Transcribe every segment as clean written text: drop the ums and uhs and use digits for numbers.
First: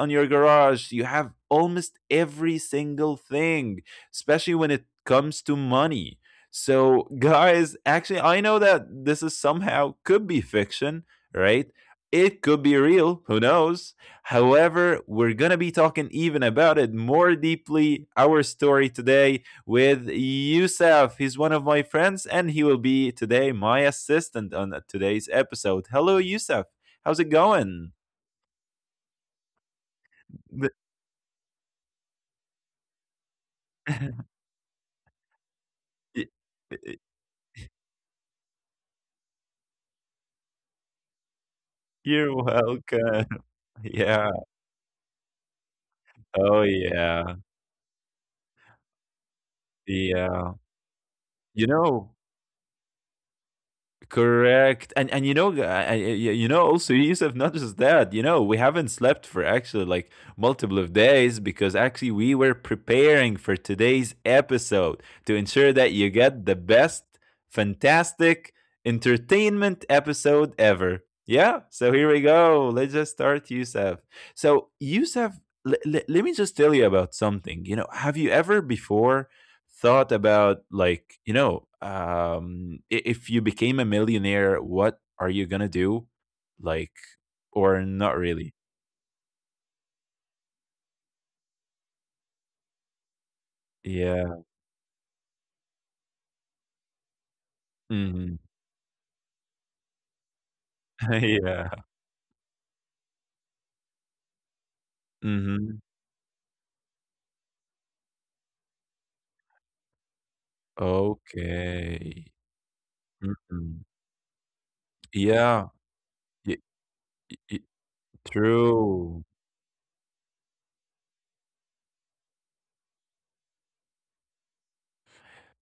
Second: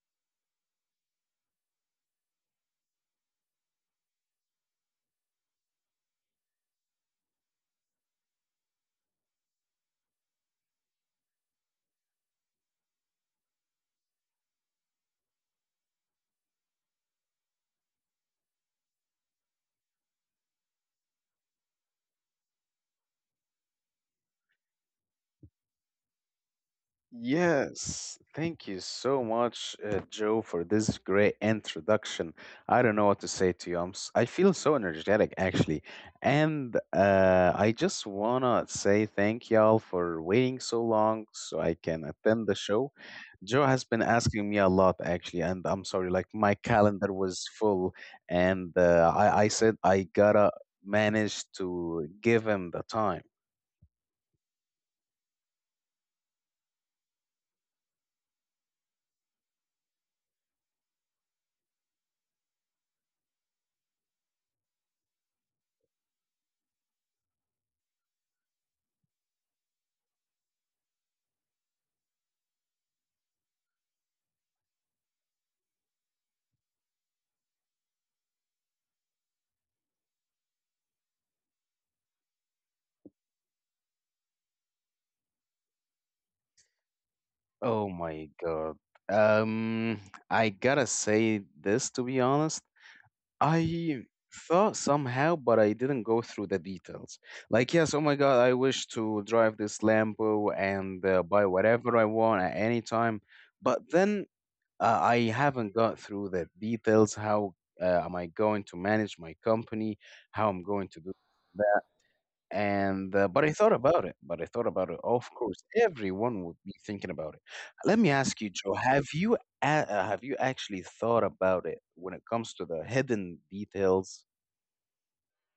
on your garage. You have almost every single thing, especially when it comes to money. So, guys, actually, I know that this is somehow could be fiction, right? It could be real, who knows? However, we're gonna be talking even about it more deeply. Our story today with Youssef. He's one of my friends, and he will be today my assistant on today's episode. Hello, Youssef. How's it going? Yes, thank you so much, Joe, for this great introduction. I don't know what to say to you. I feel so energetic, actually. Y And y uh, I just wanna say thank y'all for waiting so long so I can You're attend the show. welcome. Joe has been Yeah. asking me a lot, actually, and I'm sorry, like my Oh, calendar yeah. was full, and I said I Yeah. gotta manage You to know, give him the time. correct, and also Yusuf. Not just that, we haven't slept for actually like multiple of days because actually we were preparing for today's episode to ensure that you get the best, fantastic entertainment episode ever. Yeah, so here we go. Let's just start, Yusuf. So Yusuf, let me just tell you about something. You know, have you ever before thought about like if you became a millionaire, what are you gonna do, like, or Oh not my really? god. Um, I gotta say this, to be honest. I Yeah. thought somehow, but I didn't go through the details. Like, yes, oh my Hmm. god, I wish to drive this Lambo and buy Yeah. whatever I want at any time. But then I haven't Hmm. got through the details. How am I going to manage my company? How I'm going to do— Okay. and but I thought Hmm. about it. But I thought about it. Of Yeah. course, everyone y- would be thinking about it. y- Let me ask you, Joe. Have true you have you actually thought about it when it comes to the hidden details?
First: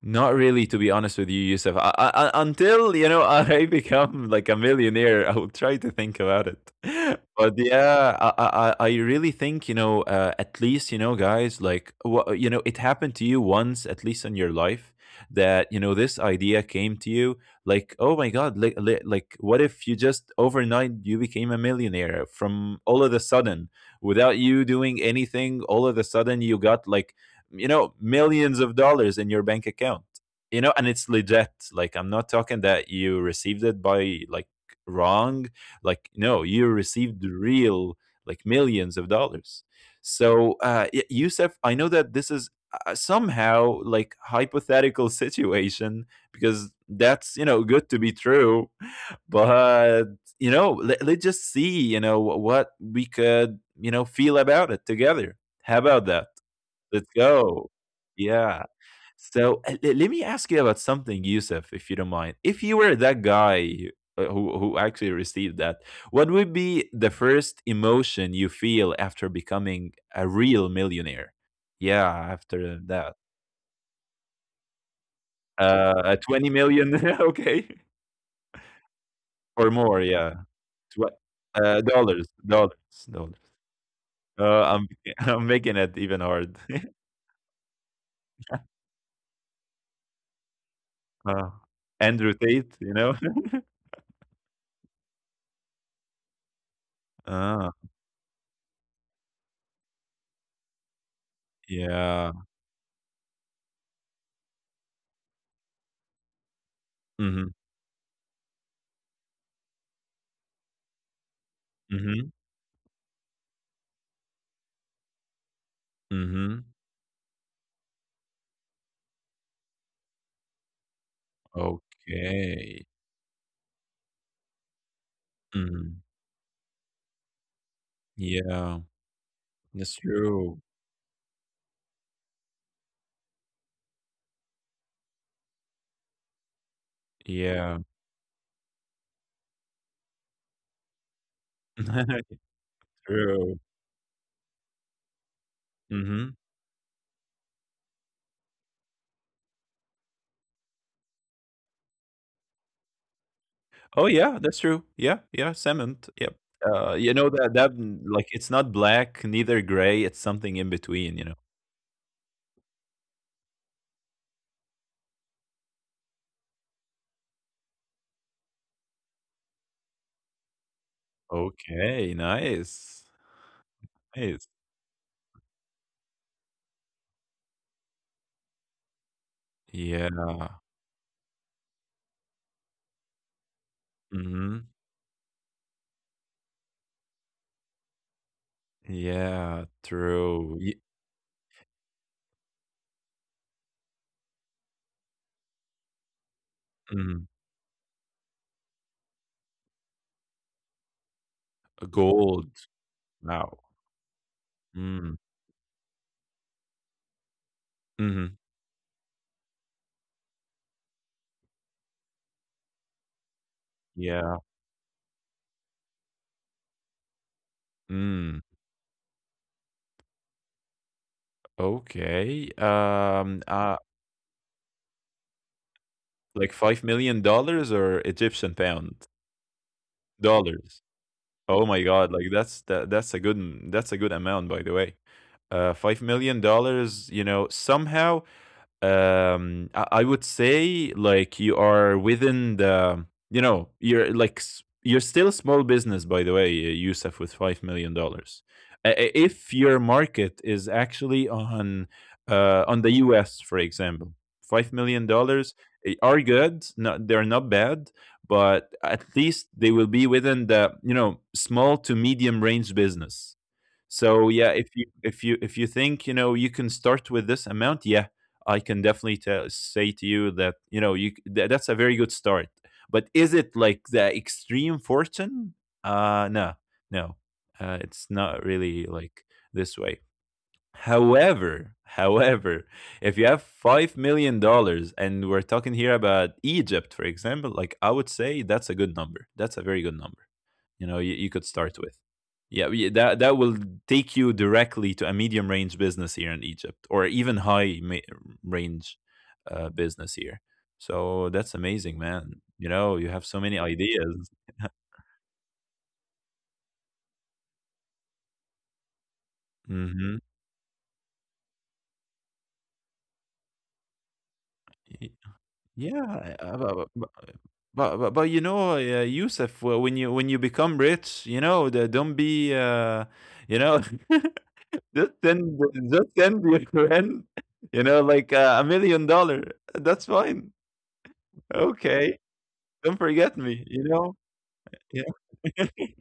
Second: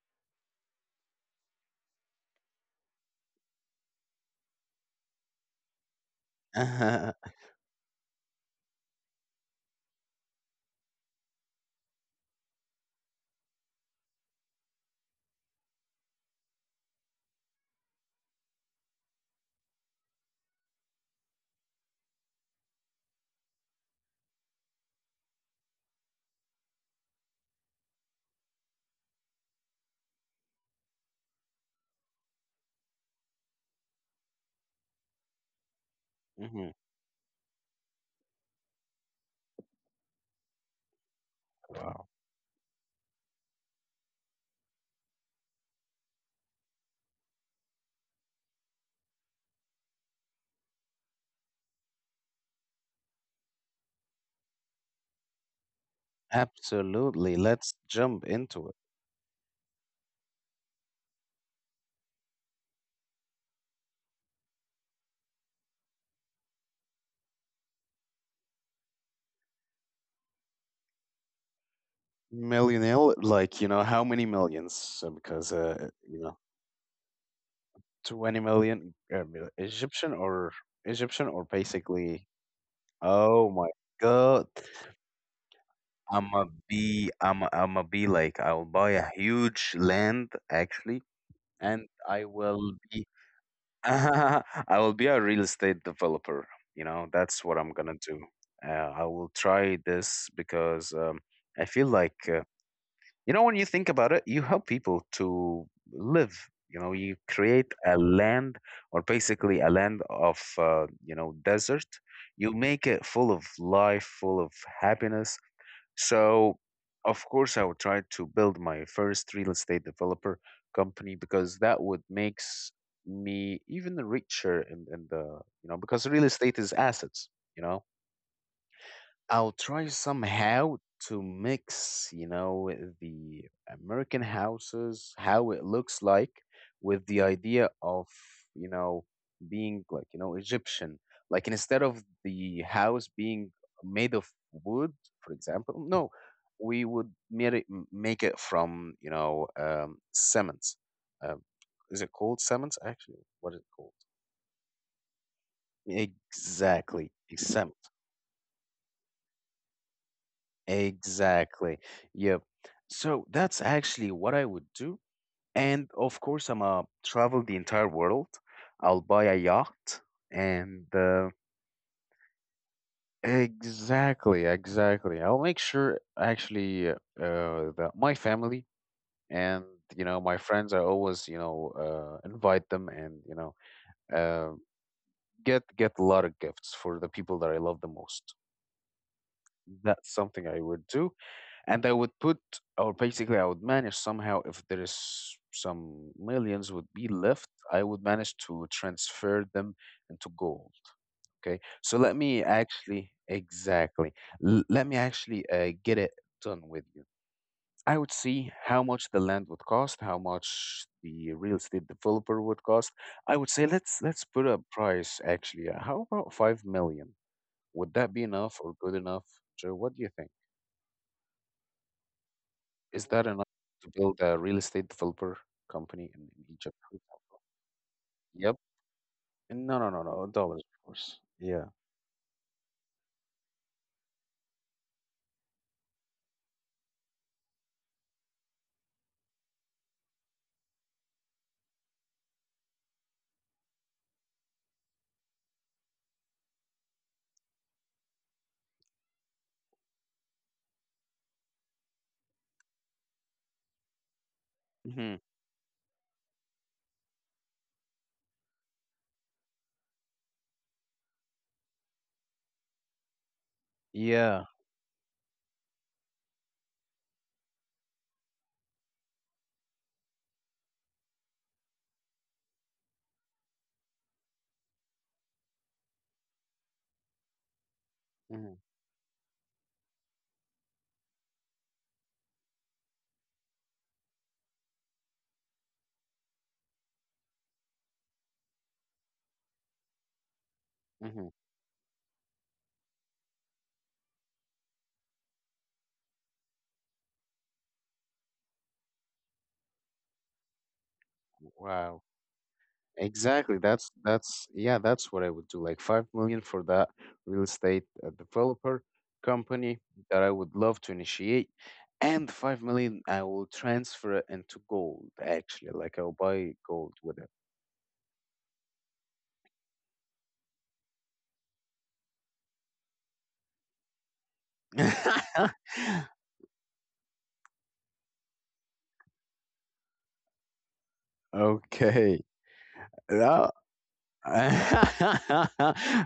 Not really, to be honest with you, Yusuf. Until I become like a millionaire, I will try to think about it. But yeah, I really think at least guys, like it happened to you once at least in your life that this idea came to you, like, oh my god, like like what if you just overnight you became a millionaire from all of a sudden, without you doing anything, all of a sudden you got like millions of dollars in your bank account, and it's legit, like I'm not talking that you received it by like wrong, like no, you Mhm. received real like millions of dollars. So, Yusuf, I know Wow. that this is somehow like hypothetical situation because that's good to be true, but let's just see what we could feel about it together. How about that? Let's Absolutely. Let's go. jump into it. Yeah. So, le let me ask you about something, Yusuf, if you don't mind. If you were that guy who actually received that, what would be the first emotion you feel after becoming a real millionaire? Yeah, after Millionaire, that. like, you know, how many millions? So because you know, 20 million, okay. 20 million Or more, Egyptian yeah. or Tw- Egyptian or uh, basically. dollars, dollars, dollars. Oh my God! I'm I'm making it even I'ma hard. be i am I'ma be like, I'll buy a huge land, actually, uh, and I Andrew will Tate, you be know? I will be a real estate developer. You know, that's what I'm Ah, gonna do. I will try this because I feel like, yeah. You know, when you think about it, you help people to live. You know, you Mm-hmm. create a land, or basically a land of, you know, desert. Mm-hmm. You make it full of life, full of happiness, so, Mhm. of course, I would try to build my first real estate developer company, because that would makes Okay. me even richer in the, you know, Mm. because real estate is assets, you know. Yeah. I'll try That's true. somehow to mix, you know, the American houses, how it looks like, with the idea Yeah. of, you know, being like, you know, Egyptian. Like, instead of the house being True. made of wood, for example, no, Mhm. we would made it, make it from, you know, cement. Um, is it called cement? Actually, what is it called? Oh, yeah, that's true. Yeah, yeah, salmon. Yep. Exactly, You know that cement. that like it's not black, neither gray, it's something in between, you know. Exactly. Yep. So that's actually what I would do. And of course, I'm gonna travel the entire world. I'll buy a yacht and— Okay, nice. exactly, Nice. exactly. I'll make sure, actually, that my family and, you know, my Yeah. friends, I always, you know, invite them, and, you know, uh, Mhm. get a lot of gifts for the people that I love the most. Yeah, That's something true. I Ye would do. And I would put, or basically, I would manage somehow, if there is some millions would be mm. left, I would manage to transfer them into gold. Okay. So let me Gold. actually— Wow. exactly— let me Mm. actually get it done with you. I would Mhm. see how much the land would cost, how much the real estate developer would cost. I would say, let's Yeah. put a price, actually. How about 5 million? Would that be Mm. enough, or good enough, Joe? What do you think? Okay. Is that enough to build a real estate developer company in Like Egypt, for $5 example? million dollars or Yep. Egyptian pound? No, no, no, no. Dollars, of Dollars. course. Yeah. Oh my God, like that's a good amount by the way. $5 million dollars, somehow I would say like you are within the you're you're still a small business by the way Yusuf with $5 million. If your market is actually on the US for example, 5 million Hmm. dollars are good, not, they're not bad, but at least they will be within the small to medium range business. So Yeah. yeah, if you think you can start with this amount, yeah, I can definitely tell, say to you that that's a very good start. But is it like the extreme fortune? No, no, it's not Hmm. really like this way. However, if you have $5 million and we're talking here about Egypt, for example, like I would say that's a good number. That's a very good number, you, Hmm. you could start with. Yeah, that will take you directly to a medium range business here in Egypt, or even high range business here. So that's amazing, Wow. man. You have so Exactly. many That's ideas. that's yeah, that's what I would do. Like, 5 million for that real estate developer company that Hmm. I would love to initiate, and 5 million I will transfer it into gold. Y- Actually, like, I'll Yeah, buy bu- gold bu- with it. bu- bu- but, Yusuf, when you become rich, don't be, you know, just send just send your friend, like $1 million. That's fine. Okay. Okay, don't forget No. me, you know? Yeah.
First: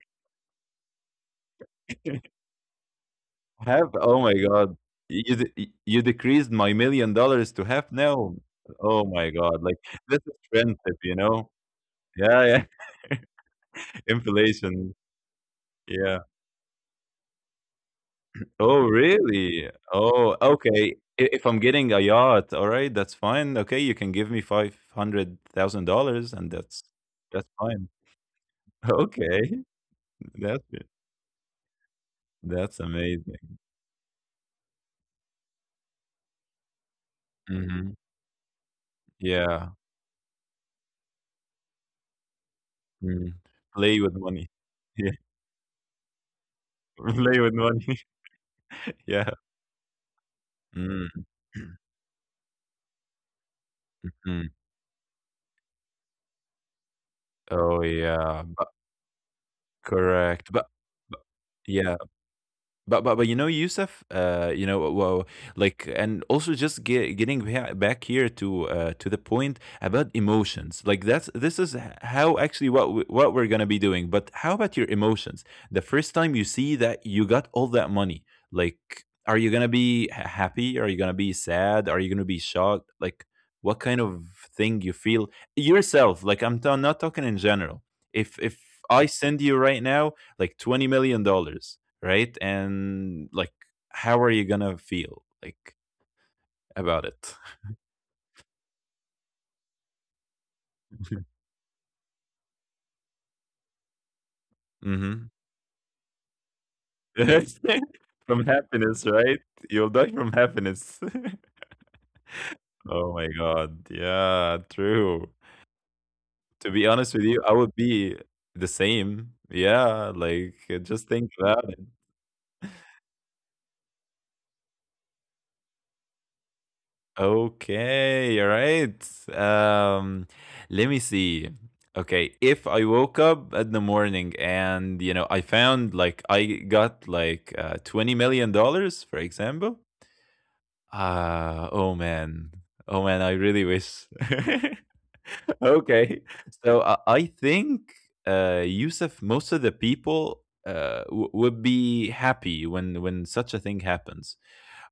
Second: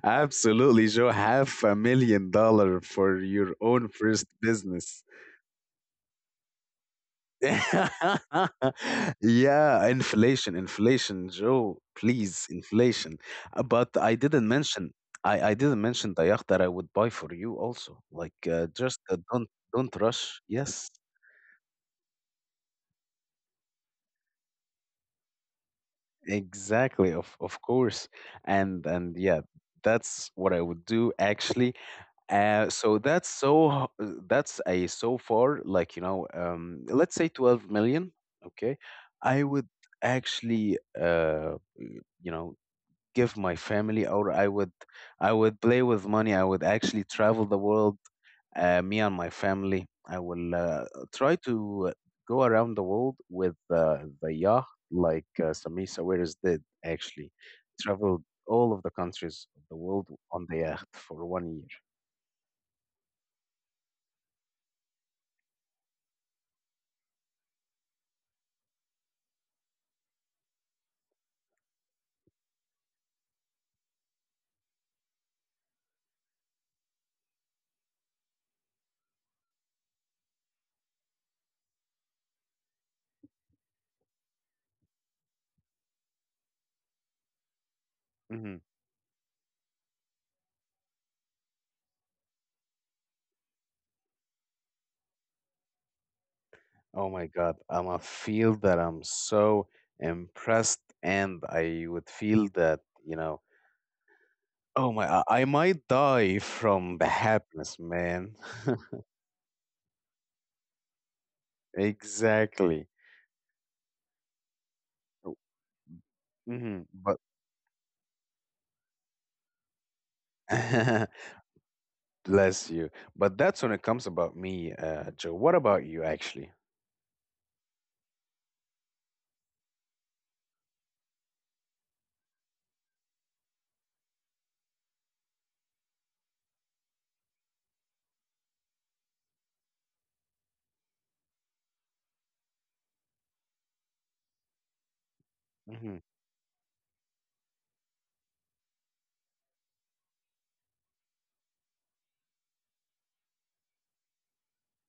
Absolutely, Joe. Half a million dollar for your own Have oh first my god. business. You de y you decreased my $1,000,000 to half now. Oh my god, like, Yeah, this is inflation, friendship, you inflation, know? Joe. Yeah, Please, yeah, inflation. But I didn't mention. inflation, I didn't mention yeah. the yacht that I would buy for you also. Like, Oh, just don't really? don't Oh, rush. Yes, okay. I if I'm getting a yacht, alright, that's fine. Okay, you can give me $500,000 and that's exactly. Of that's of fine. course. And and yeah, Okay, that's what I that's would it. do, actually. Uh, That's so that's amazing. so that's a, so far, like, you know, let's say 12 Mhm, million. Okay, I would yeah, actually— you know, mm. give my Play family, with or i money. would Yeah. i would play with money. I would actually Play travel with the world, money. Me and my Yeah. family. I will Mm. try to go around the world with the Mm. yacht, like Sami Sawiris did, actually. Oh, Traveled yeah. But all of the countries of the world on correct. the But yacht but for one year. yeah. But Yusuf, well, like, and also just getting back here to to the point about emotions. Like that's this is how actually what we're gonna be doing. But how about your emotions? The first time you see that you got all that money, like, are you gonna be happy? Are you gonna be sad? Are you gonna be shocked? Like, what kind of thing you feel yourself? Like, I'm not talking in general. If hmm I send you right now like $20 million, right? And like, how are you gonna feel, like, about Oh it? my God, I'm a feel that I'm so impressed, and I would feel that, you know, oh my, Hmm. I might die from the happiness, man. From happiness, right? You'll die from happiness. Exactly. Oh my god, yeah, true. To be honest But, with you, I would be the same. Yeah, like just think about. bless you. But that's when it comes about me, Joe. What about you, actually? Okay, all right. Um, let me see. Okay, if I woke up at the morning and I found like I got like $20 million, for example. Oh man, oh man, I really wish. Mhm. Okay, so I think Yusuf, most of the people would be happy when such a thing happens.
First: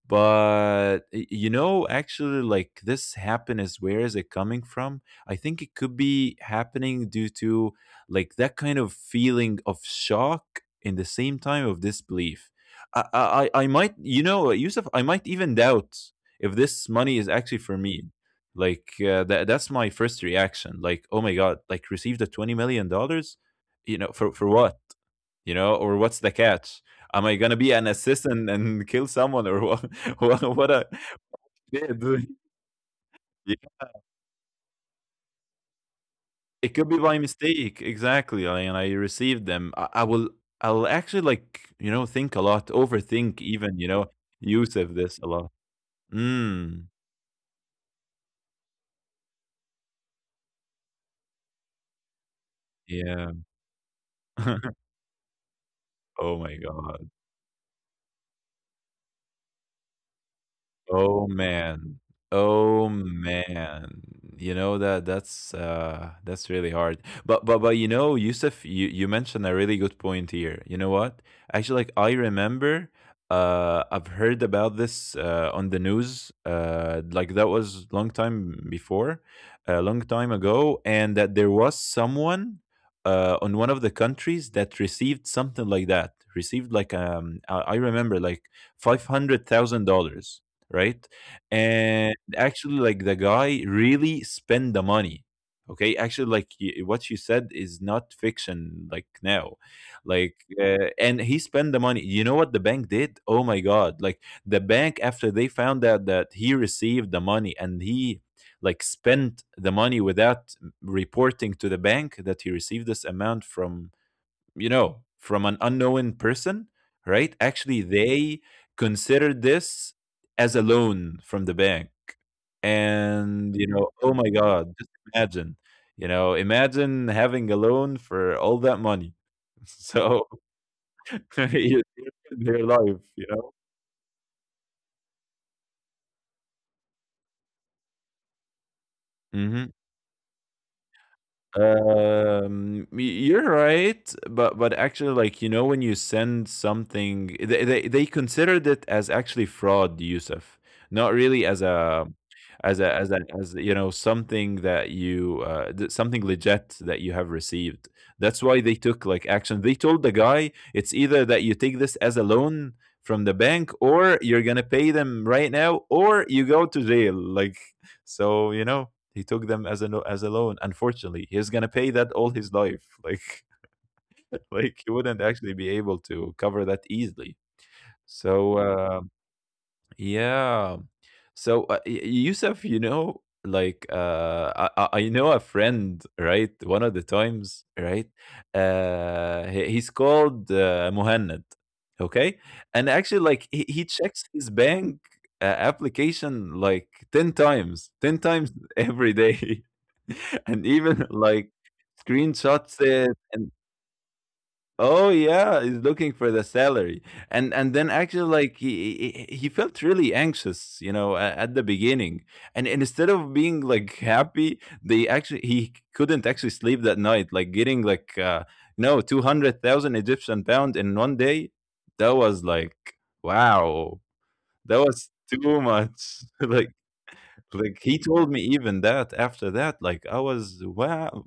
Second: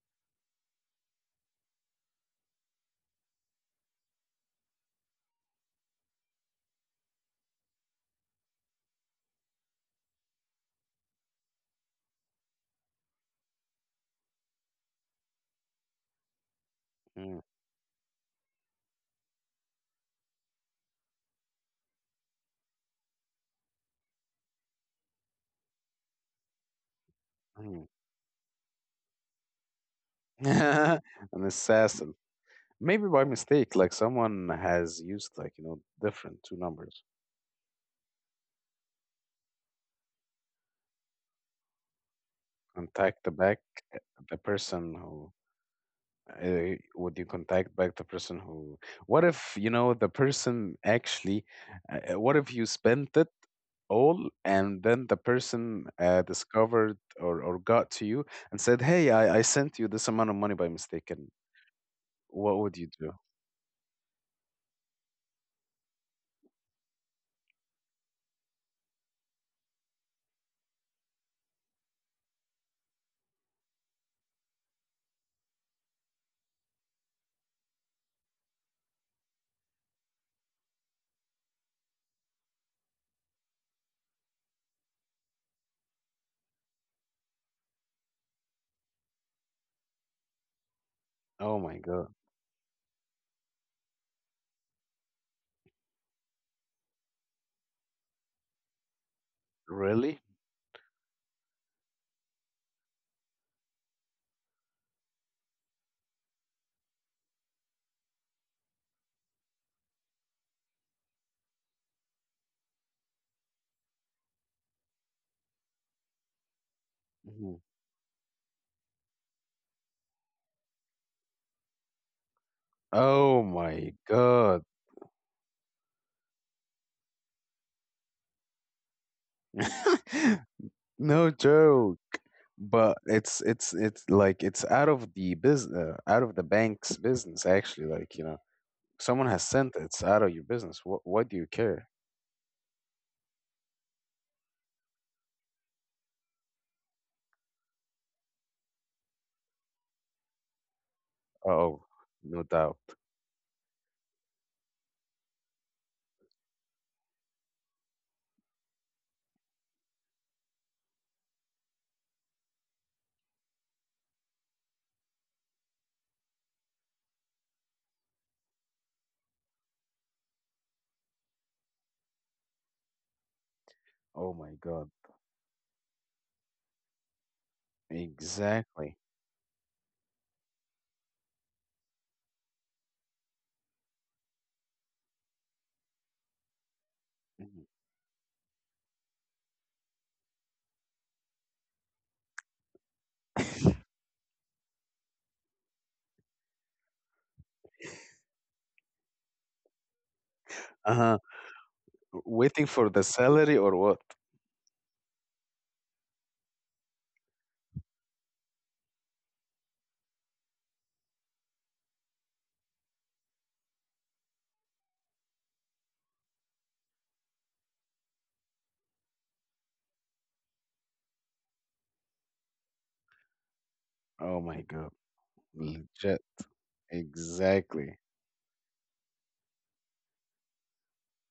But actually, like, this happiness, where is it coming from? I think it could be happening due to like that kind of feeling of shock in the same time of disbelief. I might Yusuf, I might even doubt if this money is Mm. actually for me. Like that's my first reaction, like, oh my god, like, received the $20 million, for what, or what's the catch? Am I gonna be an Mhm. assistant and kill someone, or what? What a, An yeah, assassin. dude. Maybe by Yeah, mistake, like, someone has used, like, you know, different two it could be numbers. by mistake, exactly. I and I received them. I'll actually, like, think a lot, Contact the overthink back— even, eh, the use person of this a who— lot. Mm. would you contact back the person who— what if, you know, the person actually— what if you spent it Yeah. all, and then the person Oh my discovered, god. or got to you and said, "Hey, I sent you this amount of money by mistake." And Oh man. what would you Oh do? man. You know that that's really hard. But you know, Yusuf, you mentioned a really good point here. You know what? Actually, like, I remember I've heard about this on the news. Like that was long time before, a long time ago, and that there was someone on one of the countries that received something like that. Received like I remember like $500,000, right? Oh my God. And actually, like the guy really spend the money. Okay, actually, like what you said is not fiction. Like now, Really? like and he spent the money. You know what the bank did? Oh my god! Like the bank after they found out that he received the money and he like spent the money without reporting to the bank that he received this amount from, from an unknown person, right? Mm-hmm. Actually, they considered this as a loan from the bank. Oh And, you know, my oh my god. God, just imagine, imagine having a loan for all that money. So, No joke. you're in their But life, you it's know? it's it's like, it's out of the business, out of the bank's business, actually. Like, you know, someone has Mm-hmm. sent it. It's out of your business. What do you care? Y you're right, but actually, like, you know, when you send something, they considered it as actually fraud, Yusuf, not really as Oh, a no doubt. As you know something that you something legit that you have received. That's why they took like action. They told the guy it's either that you take this as a loan from the bank, or you're gonna pay them right now, or you go to jail. Like, so you know he took them as a as a loan. Unfortunately, he's gonna pay that all his life. Like Oh my like god. he wouldn't actually be able to cover that easily. So Exactly. Yeah. So, Yusuf, you know, like I know a friend, right? One of the Mhm. times, right? He's called Muhannad, okay? And actually, like he checks his bank application like 10 times, 10 times every day, and even Uh-huh. like Waiting screenshots for the it and salary or what? Oh yeah, he's looking for the salary, and then actually like he felt really anxious, you know, at the beginning, and instead of being like happy, they actually he couldn't actually sleep that night, like getting like no 200,000 Egyptian pound in one day. That was like wow, Oh my that god. was too Legit. much. Like Exactly. he told me even that after that, like I was wow,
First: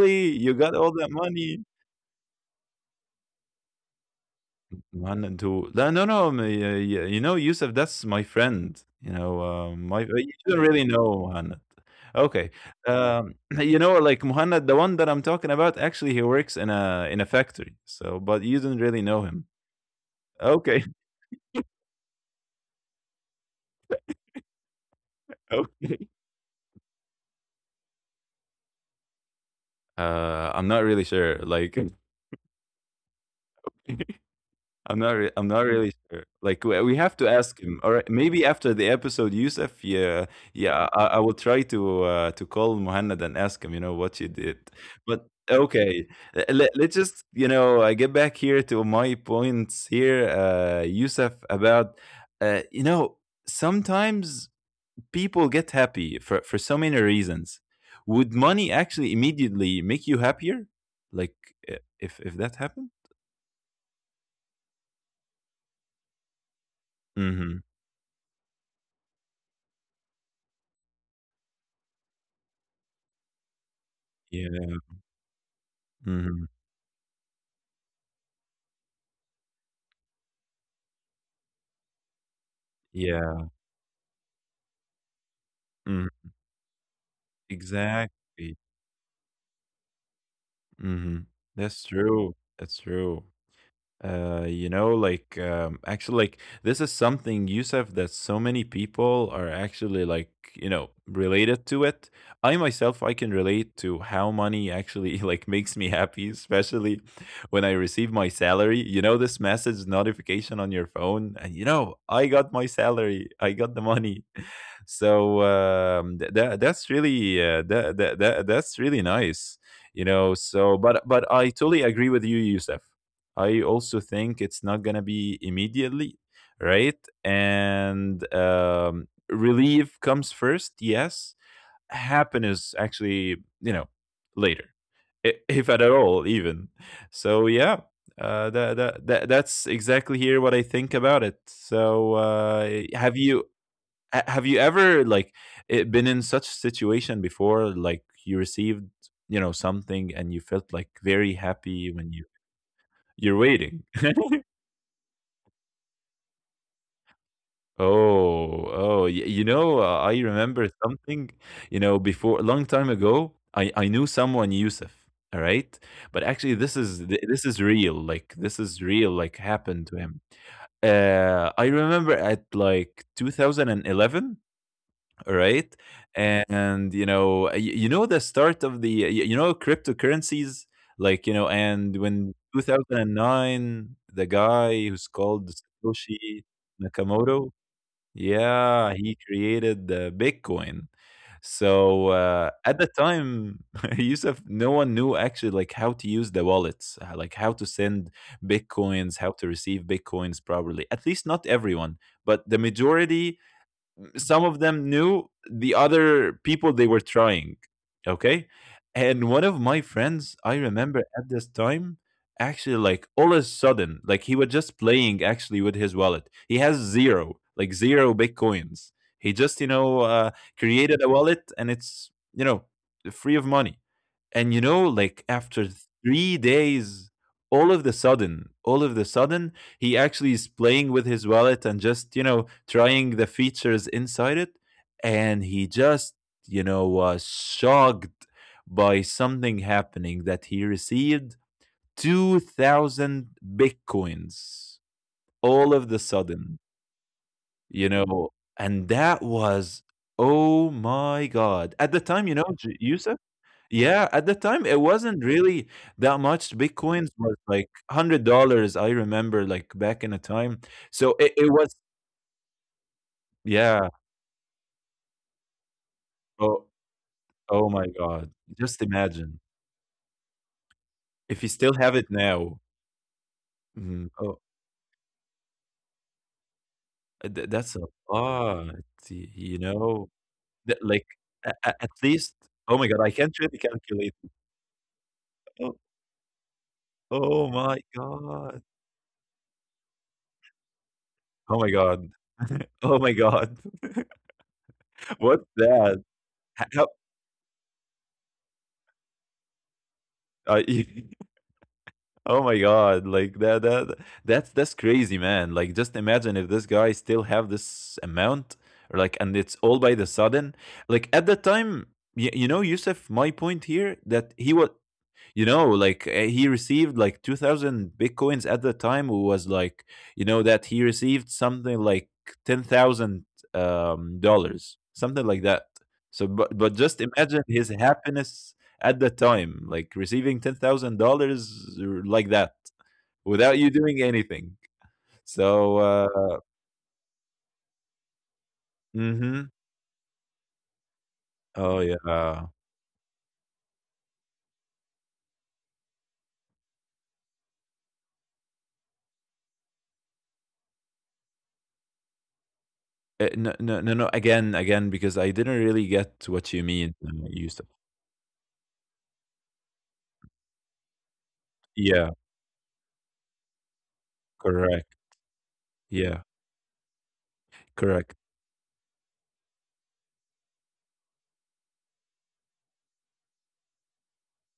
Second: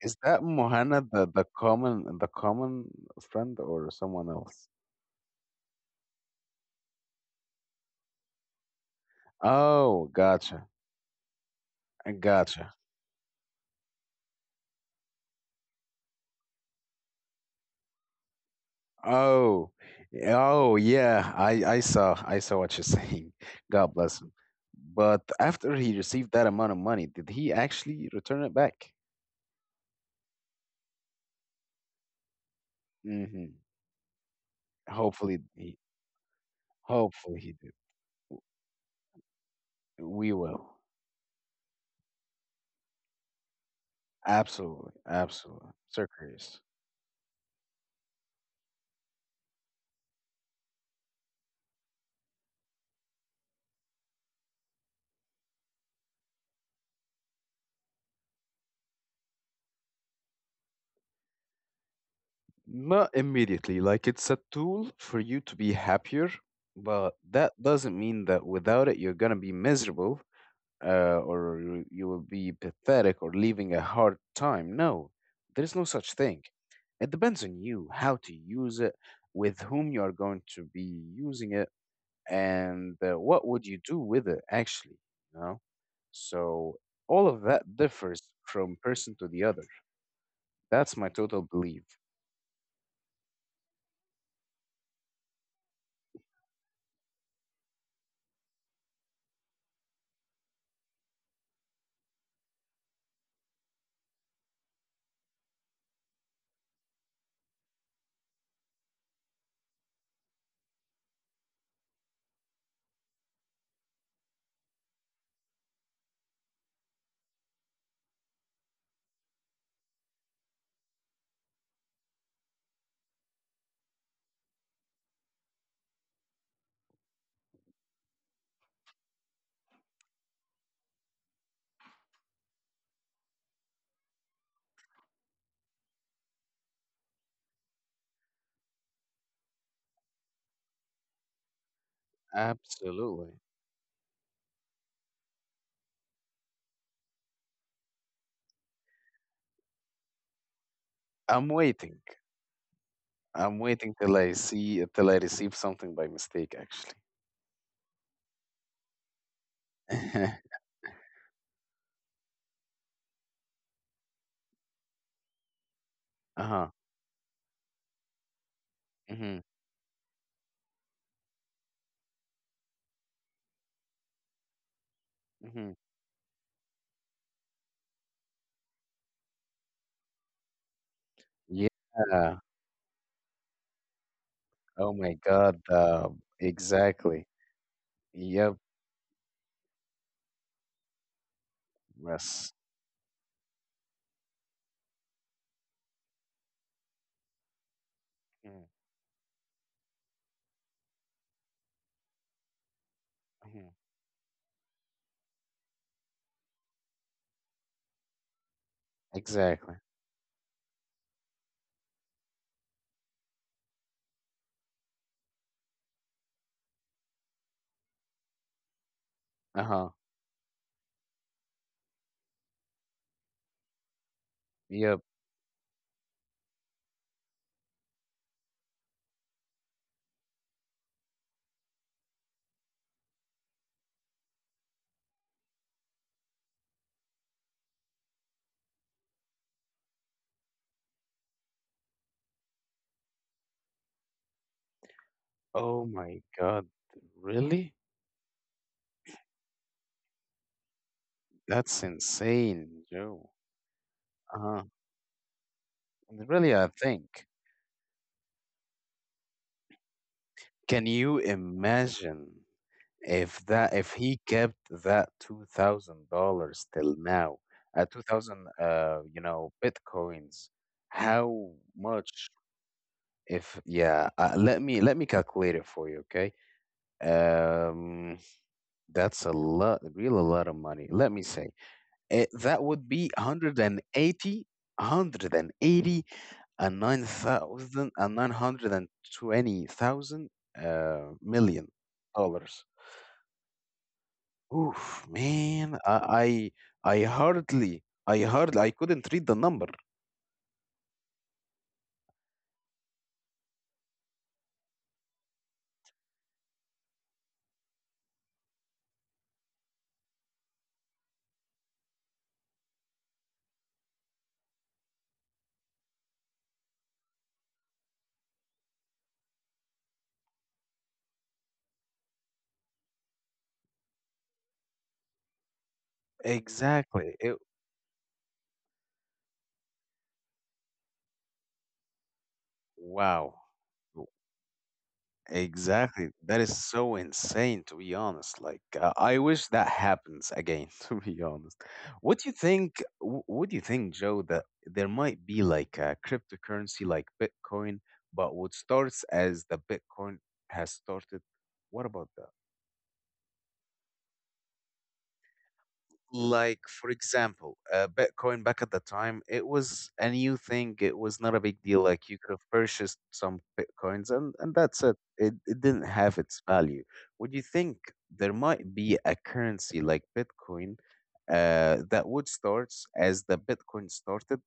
Is that you got all Mohana, that money? The common friend, or someone else? One two. No, no, no. You know, Yusuf, that's my friend. You know, my Oh, you don't gotcha. really know Muhammad. I Okay, gotcha. You know, like Muhammad, the one that I'm talking about, actually, he works in a factory. So, but you don't really know him. Oh, oh Okay, yeah. I saw what you're saying. God bless him. But after he okay. received that amount of money, did he actually return it back? I'm not really sure. Like, hmm I'm not. Hopefully I'm not really sure. Like we have to he ask did. him. All right, maybe after the episode, Yusuf. Yeah, We will. yeah. I will try to call Muhannad and ask him. You know what you did. Absolutely. But Absolutely. okay, So curious. Let's just you know get back here to my points here, Yusuf. About you know sometimes people get happy for so many reasons. Would money actually immediately make you happier? Like if that happened? Not immediately. Like, it's a tool for you to be happier, but that Mm-hmm. doesn't mean that without it you're gonna be miserable, or you will be pathetic, or living a hard time. Yeah. No, there is no such Mm-hmm. thing. It depends on you how to use it, with whom you are going to be using it, and what Yeah. would you do with it, actually. You know, Mhm. so all of that differs Exactly. from person to the other. That's my Mhm. total That's belief. true. That's true. You know, like, actually, like, this is something, Yusuf, that so many people are actually, like, you know, related to it. I myself, I can relate to how money actually, like, makes me happy, especially when I receive my salary. You know, this message notification on your phone, and you know, I got my salary, I got the money. So that that's really that's really nice, you know. So but I totally agree with you, Yusuf. I also think it's not gonna be immediately, right? And relief comes first, yes. Happiness actually, you know, later, if at all even. So yeah, that's exactly here what I think about it. So have you Absolutely. Have you ever like it been in such situation before, like you received you know something and you felt like very I'm happy when waiting. you you're I'm waiting? waiting till I see till I receive something by mistake, actually. Oh you know I remember something, you know, before a long time ago. I knew someone, Yusuf, all right? But actually this Uh-huh. is this is real, like this is real, like Mhm. happened to him. I remember at like 2011, Mhm. right? And you know, you know the start of the you know cryptocurrencies, like, you know, and when Yeah. 2009, the guy Oh who's my called God. Satoshi Exactly. Nakamoto, Yep. yeah, he created the Bitcoin. So Yes. at the time, Yusuf, no one knew actually like how to use the wallets, like how to send Mhm. bitcoins, how to receive bitcoins properly. At least not everyone, but the majority, Mhm. some of them knew, the other people they were trying. Okay. And one of my Exactly. friends, I remember at this time, actually, like all of a sudden, like he was just playing actually with his wallet. He has zero, like zero bitcoins. He just, you Uh-huh. know, created a wallet and it's, you know, free of money. And, you know, Yep. like after 3 days, all of the sudden, he actually is playing with his wallet and just, you know, trying the features inside it. And he just, you know, was shocked by something happening, that he received 2,000 bitcoins all of Oh the my sudden, God. Really? you know. And that was, oh my God. That's At the time, you know, insane, Yusuf, Joe. yeah, at the time Uh-huh. it wasn't really that much. Really, I Bitcoins was think. like $100, I remember, like back in a time. Can So you it was imagine if that yeah. if he kept that two thousand Oh dollars till now, oh my two god. thousand Just you imagine. know bitcoins, If you how still have it much? now. If Mhm. yeah, Oh, let me calculate it for you, okay? That's a Um, lot, that's a you lot, know? real a lot of That, money. like Let me say. At least That oh my would god, I be can't really 180, and calculate. 80, one hundred and Oh, eighty, and nine oh my thousand and nine god. hundred and twenty thousand million Oh my million god. dollars. oh my god. Oof, What's man, that? I, How, how- I, I hardly, I hardly, I couldn't read the number. I Oh my god, like that's that's crazy, man. Like just imagine if this guy still have this amount, or like, and it's all by the sudden. Like at the time, you know, Yusuf, my point here that he was, you know, like he received like 2,000 bitcoins at the time, who was like, you know, that he received something like 10,000 dollars, something like that. So but just Exactly. imagine It, his happiness at the time, like receiving $10,000, like that wow. without you doing anything. So Exactly. That is so insane, to be honest. Like, I hmm, wish that happens again. To be honest, oh what do you yeah. think? What do you think, Joe, that there might be like a cryptocurrency like Bitcoin, but what starts as the Bitcoin has started? What about that? No, no, no, no. Again, again, because I didn't really get what you Like, for mean, example, Yusuf. Bitcoin back at the time, it was a new thing. It was not a big deal. Yeah, Like, you could have purchased some Bitcoins, and that's correct. it. It didn't Yeah, have its value. Would you think correct. there might be a currency like Bitcoin, that would start as the Bitcoin started,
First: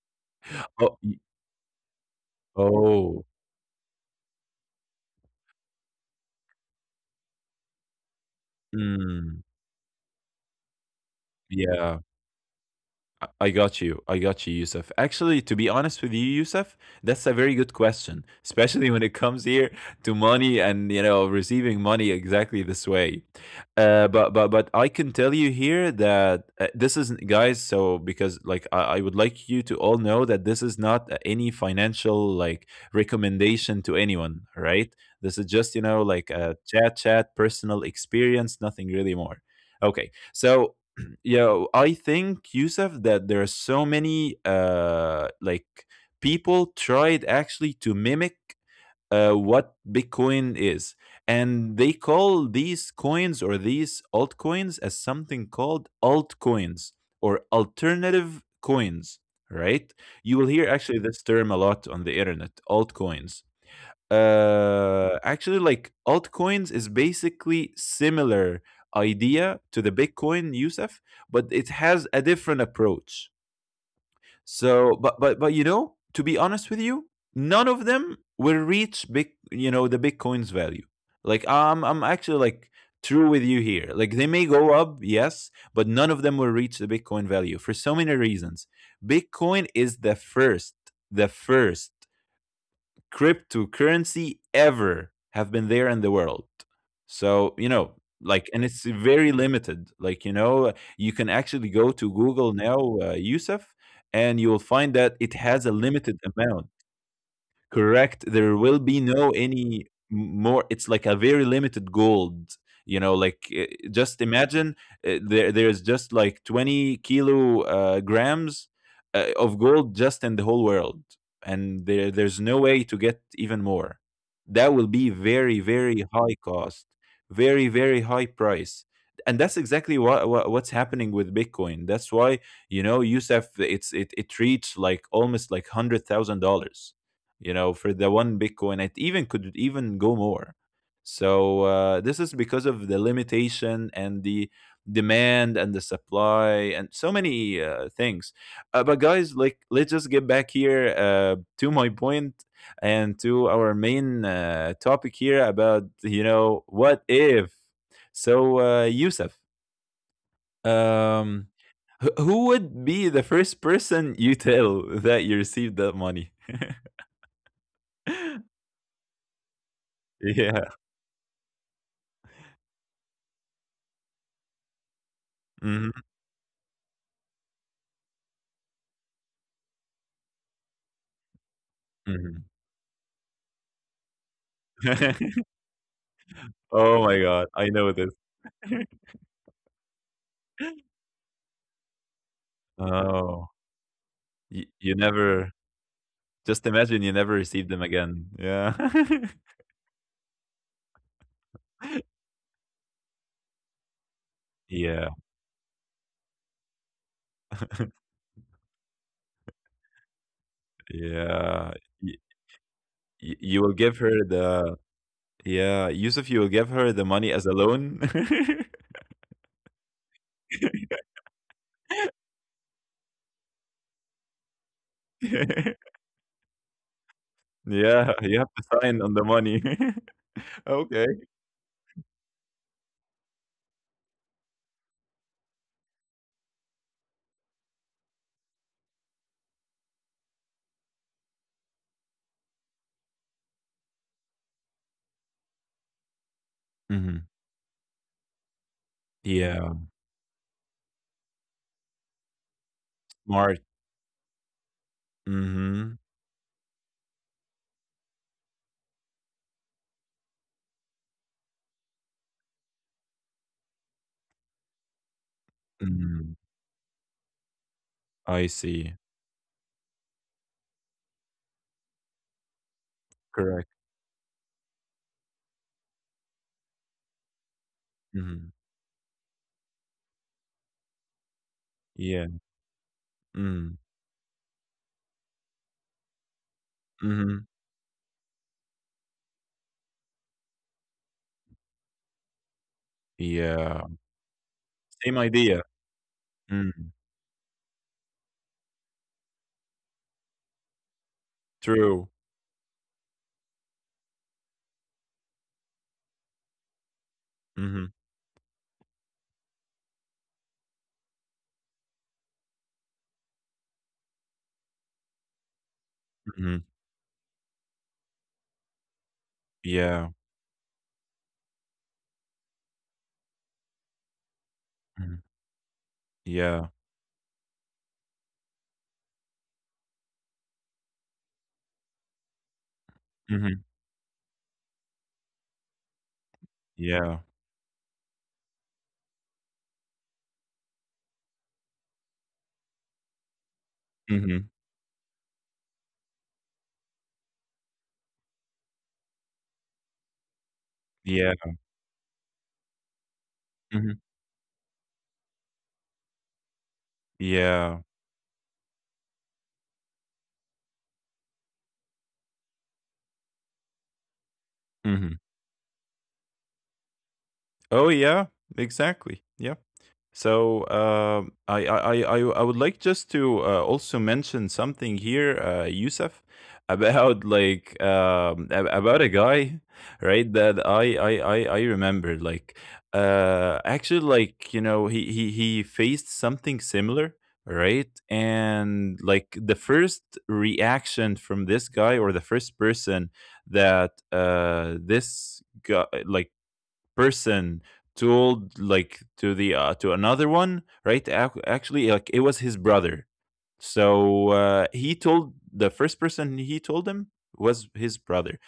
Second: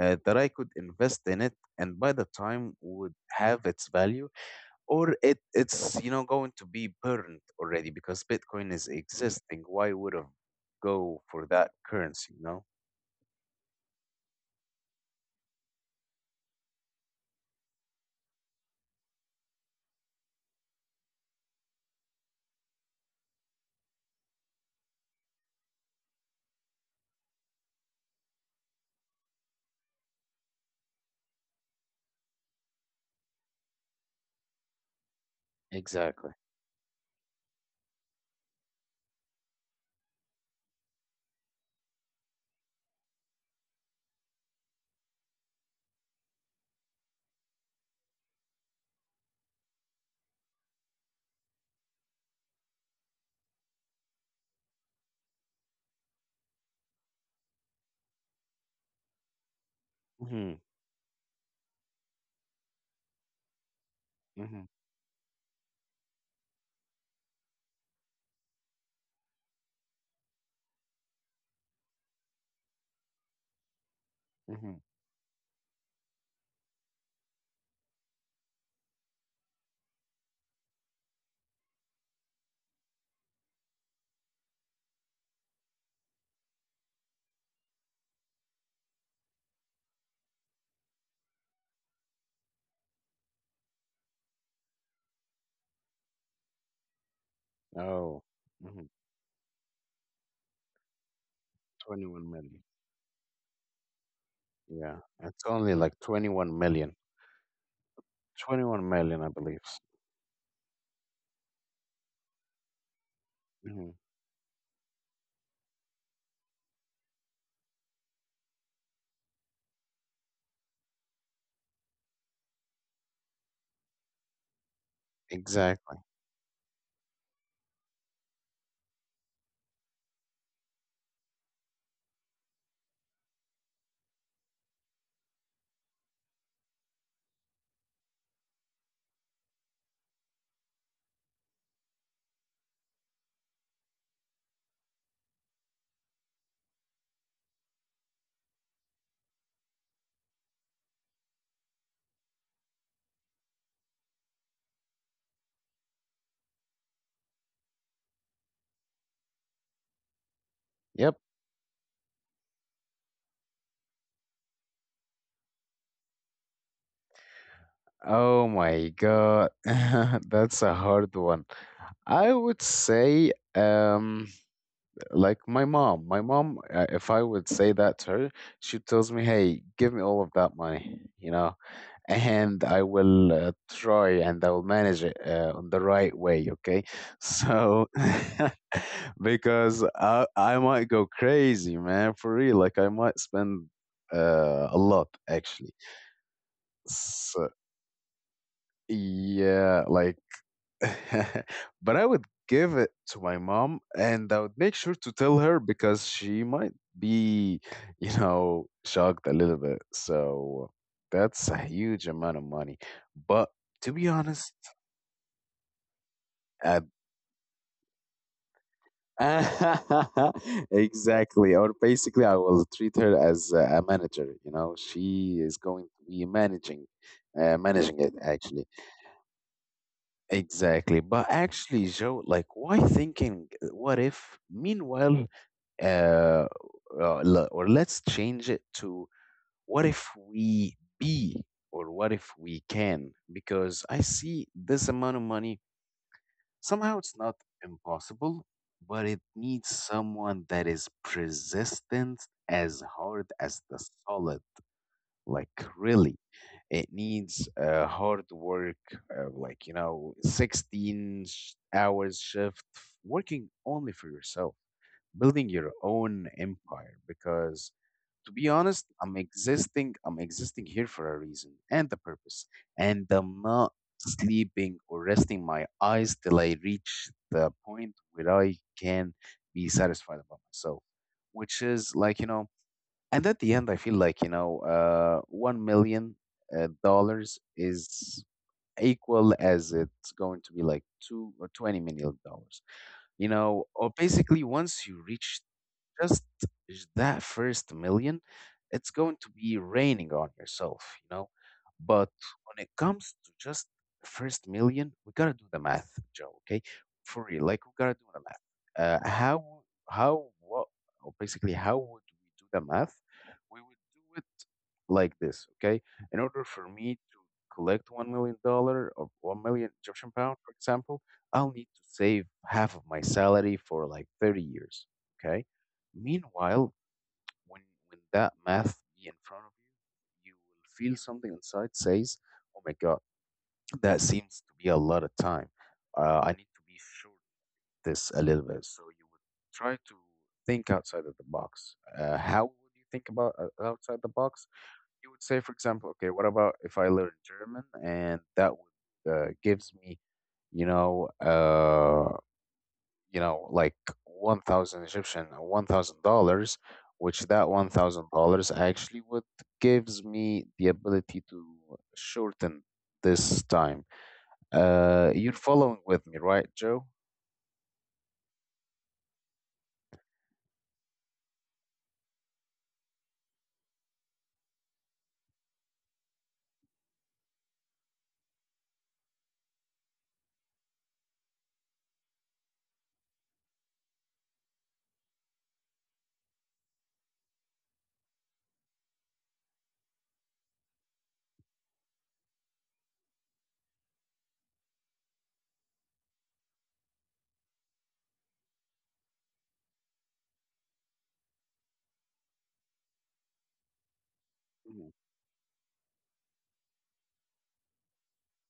that I could Oh, invest y in it, and by the time would oh, have its value? Or it's you know, going to be burned already, because Bitcoin is mm, existing. Why would I go for that yeah. currency? You know. I got you. I got you, Yusuf. Actually, to be honest with you, Yusuf, that's a very good question, especially when it comes here to money and you know receiving money exactly this way. But I can tell you here that this isn't, guys. So because like I would like you to all know that this is not any financial like recommendation to anyone, right? This is just you know Exactly. like a chat, personal experience, nothing really more. Okay, so yeah, I think, Yusuf, that there are so many like people tried actually to mimic what Bitcoin is. And they call these coins or these altcoins as something called altcoins or alternative coins, right? You will Mm-hmm. hear actually this term a lot on the internet, altcoins. Mm-hmm. Actually, like altcoins is basically similar idea to the Bitcoin, Yusuf, but it has a different approach. Mm-hmm. So, but you know, to be honest with you, none of them will reach big, you know, the Bitcoin's value. Like I'm actually like true with you here. Like they may go up, yes, but none of them will reach the Bitcoin value for so many reasons. Bitcoin is the first cryptocurrency ever have been there in the world. So, you know, Oh, like, and mm-hmm. it's very limited. Like, you know, you can actually go to 21 million. Google now, Yusuf, and you'll Yeah, find that it it's only has a like limited 21 amount. million. Correct. There will 21 be million, I no believe. any more. It's like a very limited gold. You know, like Hmm. just imagine there's just like 20 kilo grams of gold just in the whole world, and there's no way to get even more. That will be very Exactly. very high cost, very very high price, and that's exactly what's happening with Bitcoin. That's why, you know, Yusef, it reached like almost like $100,000, you know, for the one Bitcoin. It even could even go more. So this is because of the limitation and the demand and the supply and so many things. But guys, like let's just get back here to my point and to our main topic here about you know what if. So Yusuf, Yep. um, who would be the first person you tell that you received that money? Oh my God. yeah. That's a hard one. I would say, like, my mom. My mom, if I would say that to her, she tells me, "Hey, give me all of that money," you know, hmm and I will try, and I will manage it on the right way. Okay, Oh my god, I know so— this. because I might go crazy, man, for real. Like, I might Oh, spend a you lot, never actually. just imagine you never So received them again. Yeah. yeah, like— but I would give it to my mom, and I would make sure Yeah. to tell her, because she might be, you know, shocked a little bit. So that's a Yeah. huge Y- amount of money. But you will give to be her honest, the yeah, Yusuf, you will give her at the money as a loan. exactly, or basically, I will treat her as a manager. You know, she is going to be managing, managing Yeah, it you have to actually. sign on the money. Okay. Exactly. But actually, Joe, like, why thinking, what if? Meanwhile, uh, le- or let's change it to what if we be, or what if we can, because I see this amount of money somehow it's Hmm. not impossible, but it needs Yeah, someone that is persistent as hard as smart. the solid, like Mm-hmm. Hmm. really. It needs hard work, like you know, 16 hours shift, working only for yourself, building your own Mm. empire. Because, to I be honest, see. I'm existing here for a reason and a purpose, and I'm Correct. not sleeping or resting my eyes till I reach the point where Hmm. I can be satisfied about myself, which is like you Yeah. know. And at the end, I Mm. feel like you know, 1 million dollars Hmm. is equal. As it's going to be like $2 or $20 million, you know. Yeah. Or basically, once you Same reach idea. just, Mm, that first million, it's going to be raining on yourself, you know. But true. when it comes to just first million, we gotta do the math, Joe. Okay, for real, like we gotta Mhm, do the math. Uh, how how what? Or basically, how would we do the math? We would do it like this, okay? In order for mhm. me to collect $1 million, or 1 million Egyptian Yeah. pound, for example, I'll need to save half of my salary for like 30 years, Mhm. okay? Meanwhile, Yeah. when when that math be in front of you, you will feel something inside says, "Oh my God, Mhm. that seems to be a lot of time. I need to be short Yeah. this a little bit." So you would try to think outside of the box. How would you think about, outside the box? Mhm. You would say, for example, okay, what about if I learn German and that would gives me, you know, Yeah. uh, like Mhm. 1,000 Egyptian, $1,000, which that one Yeah. thousand dollars actually would gives me the ability to shorten this time. Mhm. You're following with me, right, Joe? Oh, yeah. Exactly. Yeah. So I would like just to also mention something here, Yusuf, about like about a guy, right? That I remember like actually like you know he faced something similar, right? And like the first reaction from this guy or the first person that this guy like person told like to the to another one right actually like it was his brother, so he told the first person, he told him, was his brother.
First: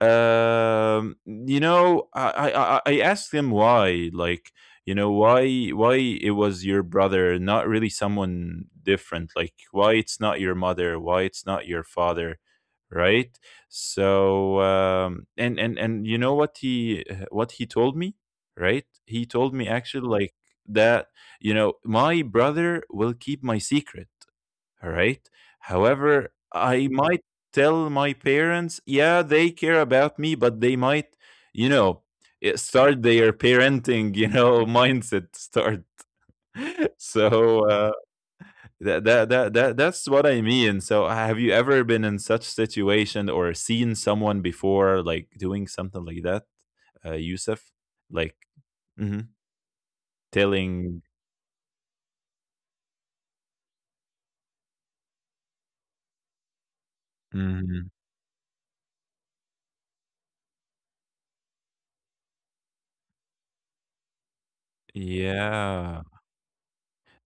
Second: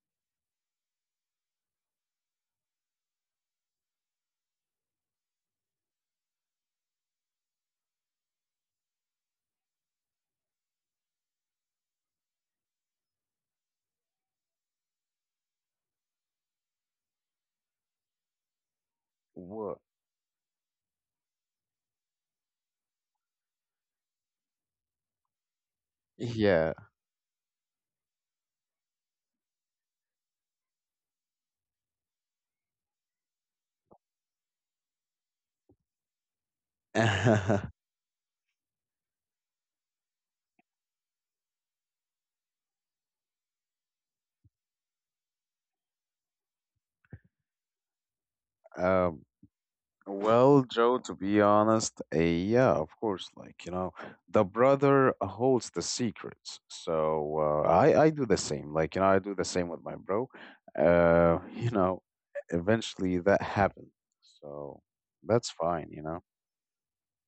You know, I asked him why, like, you know, why it was your brother, not really someone different, like why it's not your mother, why it's not your father, right? So, and you know what he told me, right? He told me Well, actually like that, you know, my brother will keep my secret. Alright? However, yeah. I might tell my parents, yeah, they care about me, but they might, you know, start their parenting, you know, mindset start. So that's what I mean. So have you ever been in such situation or seen someone before, like doing something like that, Yusuf? Like, um, mhm, well, Joe, telling, to be honest, yeah, of course. Like you know, the brother holds the secrets. So mhm, I do the same. Like you know, I do the same with my bro. You know, eventually that happened. So that's fine. Yeah.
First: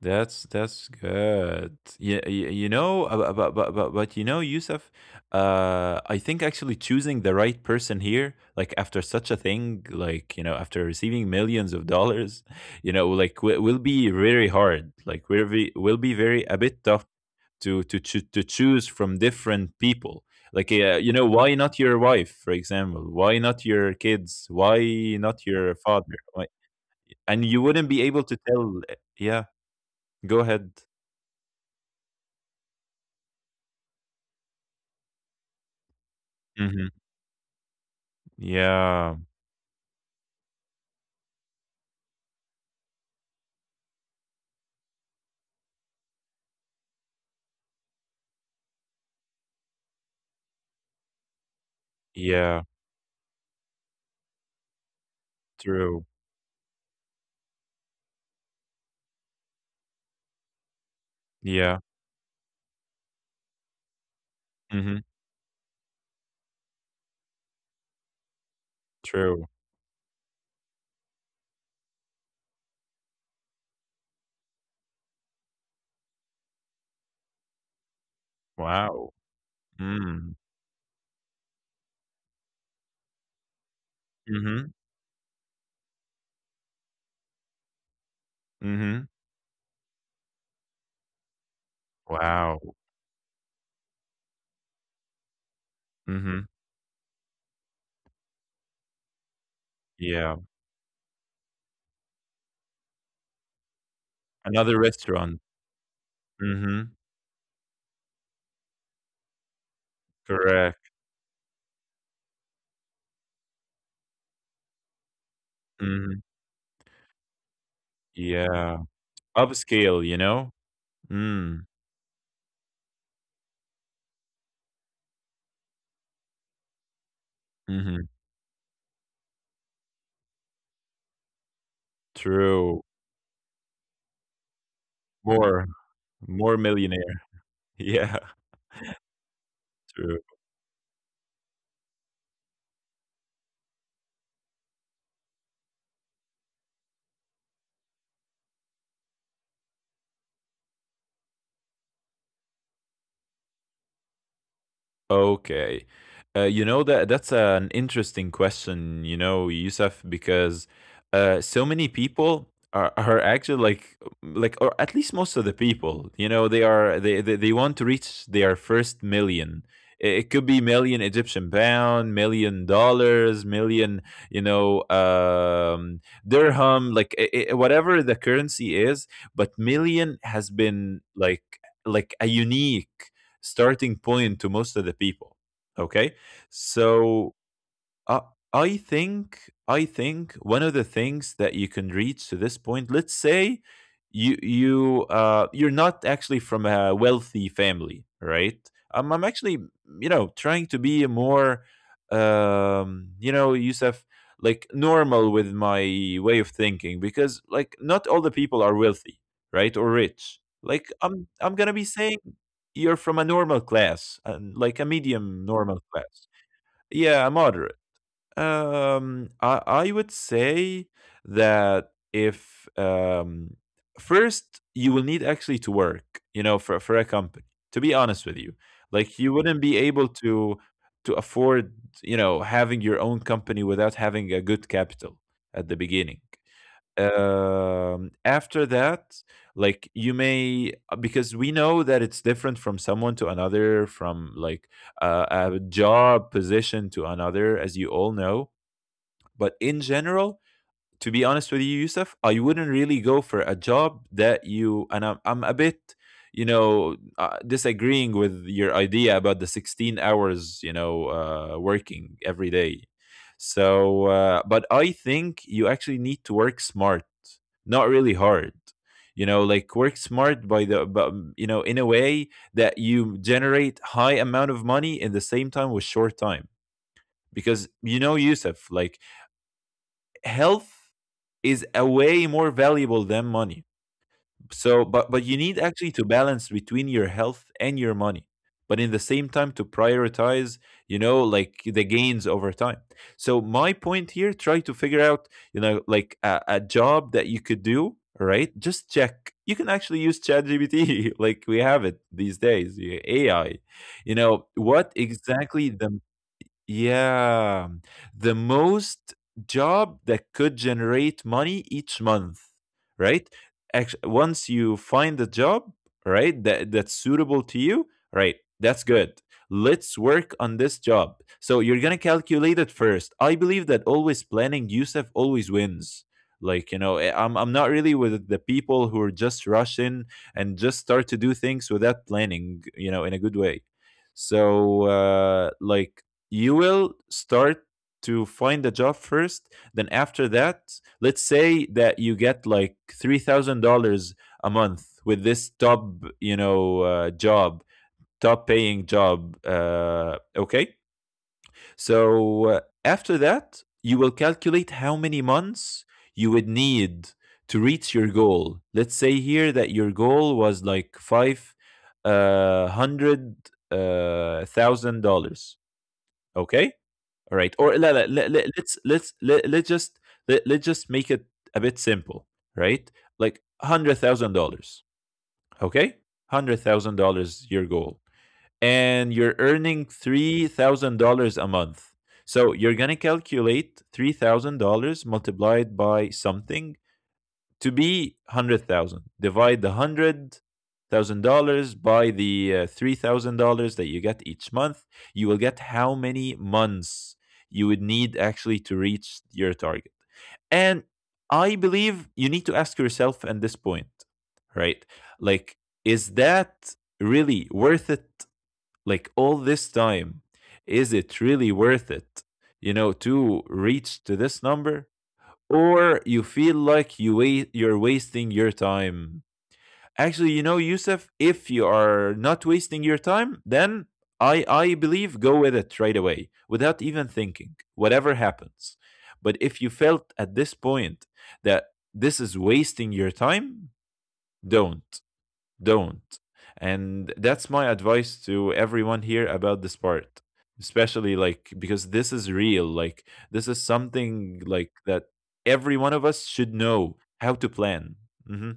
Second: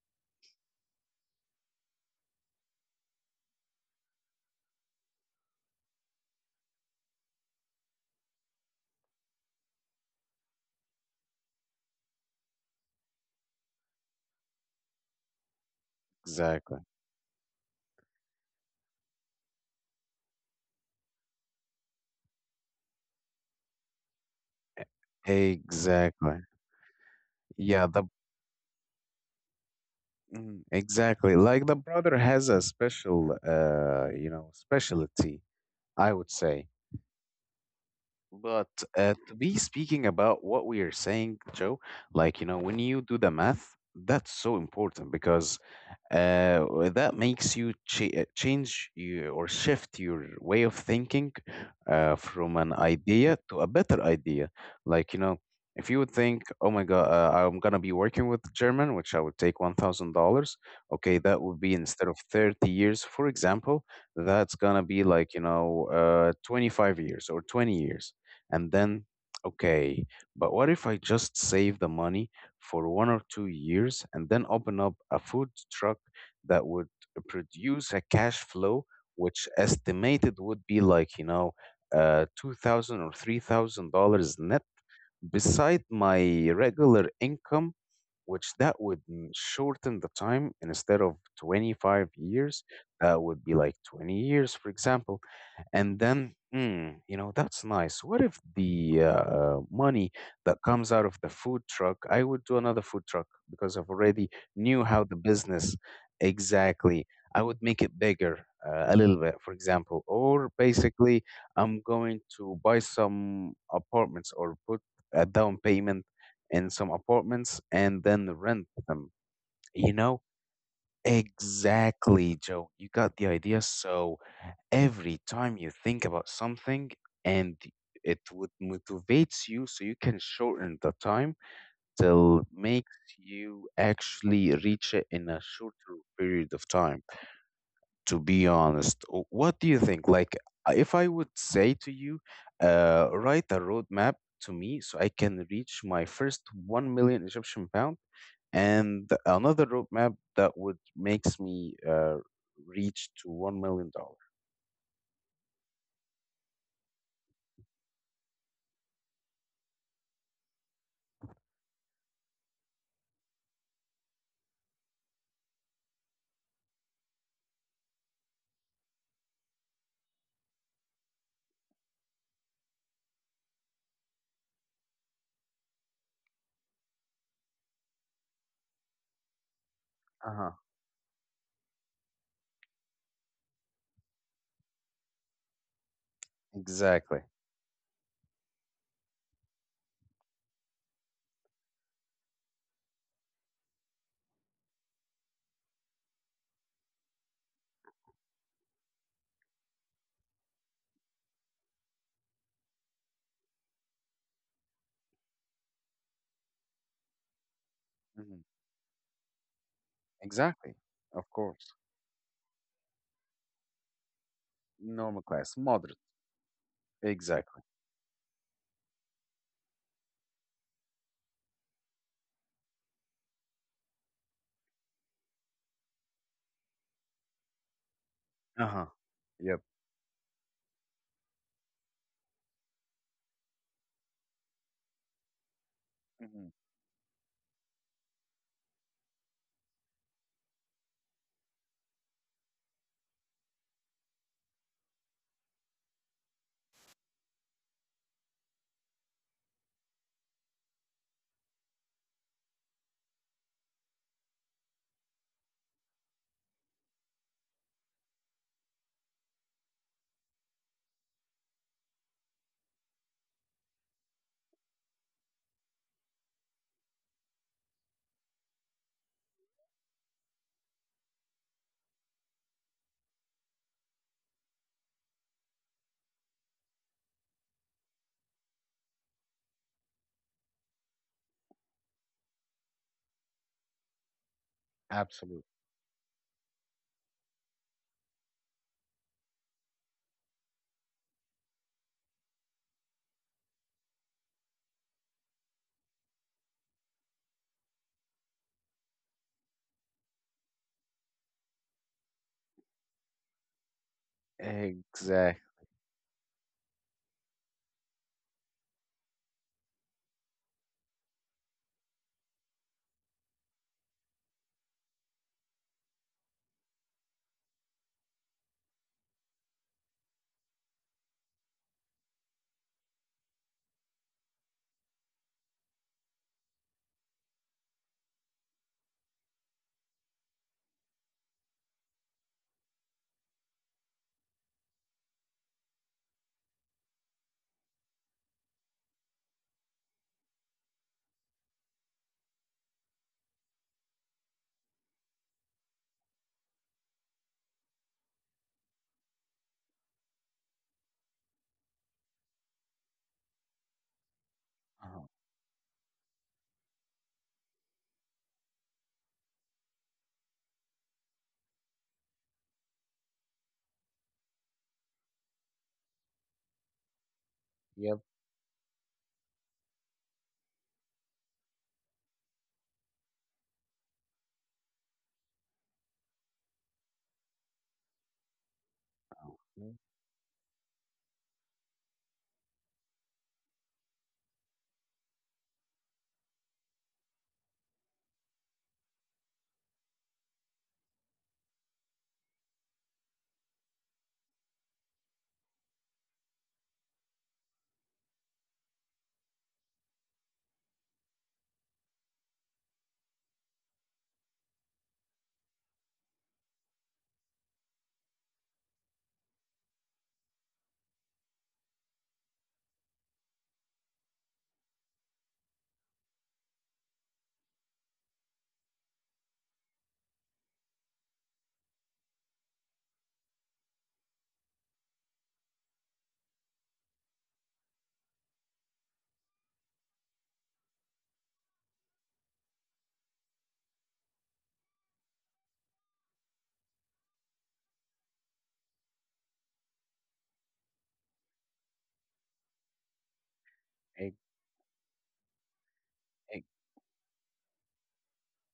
That's good. Yeah, you know, but you know, Yusuf, I think actually choosing the right person here, like after such a thing, like you know, after receiving millions of dollars, you know, like will be very hard. Like will be very a Exactly, bit tough to choose from different people. Like you know, why not your wife, for example? Why not your kids? Why not your father? exactly. Why? And you wouldn't Yeah, be the. able to tell. Yeah, go ahead. Exactly, like the brother has a special specialty, I would say. Mhm. But Yeah. to be speaking about what we are saying, Joe, like, you know, when you do the math, that's so important. Because well, that makes you change you, or shift your way of thinking from Yeah. an idea to a better idea. Like, you know, if you True. would think, oh my God, I'm going to be working with German, which I would take $1,000. Okay, that would be Yeah. instead of 30 years, for example. That's going to Mhm. be like, you know, 25 years or 20 years. And then, True. okay, but what if I just save the money for 1 or 2 years and then open up a food truck? That would produce a cash flow, Wow. which Mm. estimated would be like you know, $2,000 or $3,000 net, Mhm. beside my regular income, which that Mhm. would shorten the time. And instead of 25 Wow. years, that would be like 20 years, for example. And then, Mhm. That's nice. What if the money Yeah. that comes out of the food truck, I would do another food truck, because I've already Another knew how the restaurant. business. Mhm. Exactly. I would make it bigger a little bit, for example. Or Correct. basically, I'm going to buy some apartments, or put a down payment Mhm. in some apartments and then rent Yeah. them. You Upscale, know? you know? Mm. Exactly, Joe. You got the idea. So every time you think about something, and Mhm. it would motivates you, so you can shorten the time till True. makes you actually reach it in a More shorter period more of time, millionaire. Yeah. to be honest. What do you think? True. Like, if I would say to you, write a roadmap to me so I can reach my first 1 million Egyptian pound, and another roadmap that would makes me reach to $1 million. Okay. You know that that's an interesting question, you know, Yusuf, because so many people are actually like or at least most of the people, you know, they are they want to reach their first million. It could be million Egyptian pound, million dollars, million, you know, dirham, like whatever the currency is. But million Uh has huh. been like a unique starting point to most of the people. Okay, Exactly. so, uh, I think one of the things that you can reach to this point, let's say you're not actually from a wealthy family, right? I'm actually, you know, trying to be more, you know, Yusuf, like normal with my way of thinking, because like not all the Exactly. people are wealthy, right? Or rich. Exactly. Like I'm Of I'm going to course. be saying you're from a normal class and like a Normal medium class, normal moderate. class, yeah, a Exactly. moderate, I would say that if, first you will need actually to work, you know, for a company. To be honest with you, Uh huh. like you wouldn't Yep. be able to afford, you know, having your own company without having a good capital at the beginning. Hmm. After that, like you may, because we know that it's different from someone to another, from like a job position to another, as you all know, but in general, to be honest with you, Yusuf, I wouldn't really go for a job that you, and I'm a bit, you know, disagreeing with your idea about the 16 hours, you know, working every day. So, but I think you actually need to work smart, not really hard. You know, like work smart, but, you know, in a way that you generate high amount of money in the same time with short time, because you know, Yusuf, like health is a way more valuable than money. So, but you Absolutely. need actually to balance between your health and your money, but in the same time to prioritize, you know, like the gains over time. So my point here, try to figure out, you know, like a job that you could do, right? Just check. You can actually use ChatGPT, like we have it these days, AI. You know what Exact. exactly the yeah, the most job that could generate money each month, right? Once you find a job, right, that's suitable to you, right? That's good. Let's work on this job. So you're gonna calculate it first. I believe that always planning, Yusuf, always wins. Like you know, I'm not really with the people who are just rushing and just start to do things without planning. You know, in a good way. So like you will start to find a job first. Then after that, let's say that you get like $3,000 a month with this top, you know, job, top paying job. Okay, so after that, you will calculate how Uh-huh. many months you would need to reach your goal. Let's say here that your goal was like five hundred thousand dollars. Okay, all right. Or لا Yep. لا let, let, let's let, let's just make it a bit simple, right? Like $100,000, okay? $100,000 your goal. And you're uh, earning $3,000 a month. So you're going to calculate $3,000 multiplied by something to be 100,000. Divide the $100,000 by the $3,000 that you get each month. You will get how many months you would need actually to reach your target. And I believe you need to ask yourself at this point, right? Like, is that really worth it? Like, all this time, is it really worth it, you know, to reach to this number? Or you feel like you're wasting your time. Actually, you know, Yusuf, if you are not wasting your time, then I believe go with it right away without even thinking, whatever happens. But if you felt at this point that this is wasting your time, don't. Don't. And that's my advice to everyone here about this part, especially like because this is real. Like, this is e- something like that every one of us e- should know how to plan. hmm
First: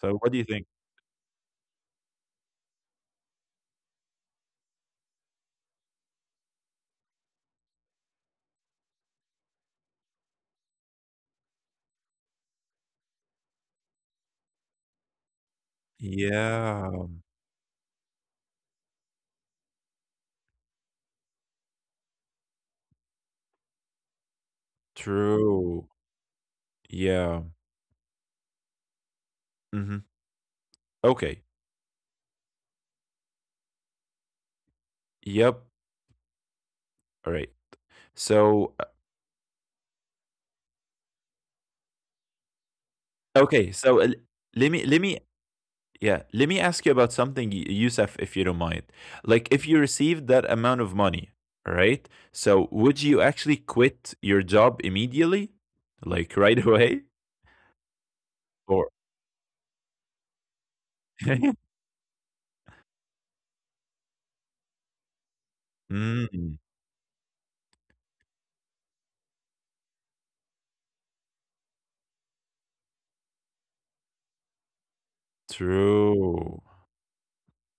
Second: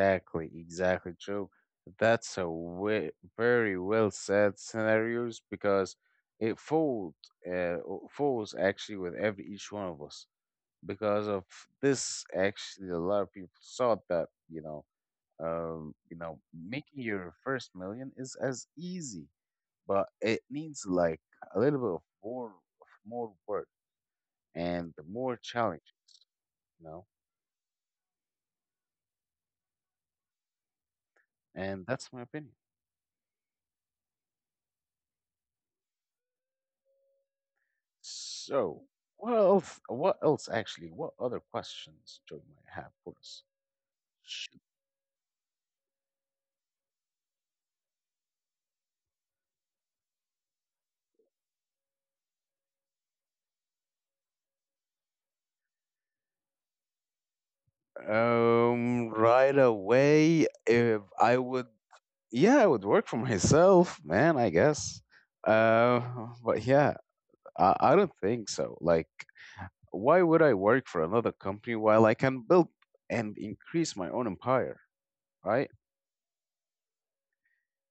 So, what do you think? Exactly. True. That's a very well said scenarios, because it falls actually with every each one of us, because of this. Actually, a lot of people thought that you know, Yeah, making your first million is as easy, but it needs like a little bit of more work, and more true. challenges, you know. Yeah. Hmm. Okay. And that's my opinion. Yep. All right. So, So, what else? What else actually? What other questions Joe might have for us? okay. So, Sh- let me Yeah, let me ask you about something, Youssef, if you don't mind. Like, if you received that amount of money, all right? So, would you actually quit your job immediately, like right away, or? Right away, if I would, yeah, I would work for myself, man, I guess. Uh, Mm, but yeah, I don't think so. Like, why would I work for another company while I can build and increase my own empire? Right? true.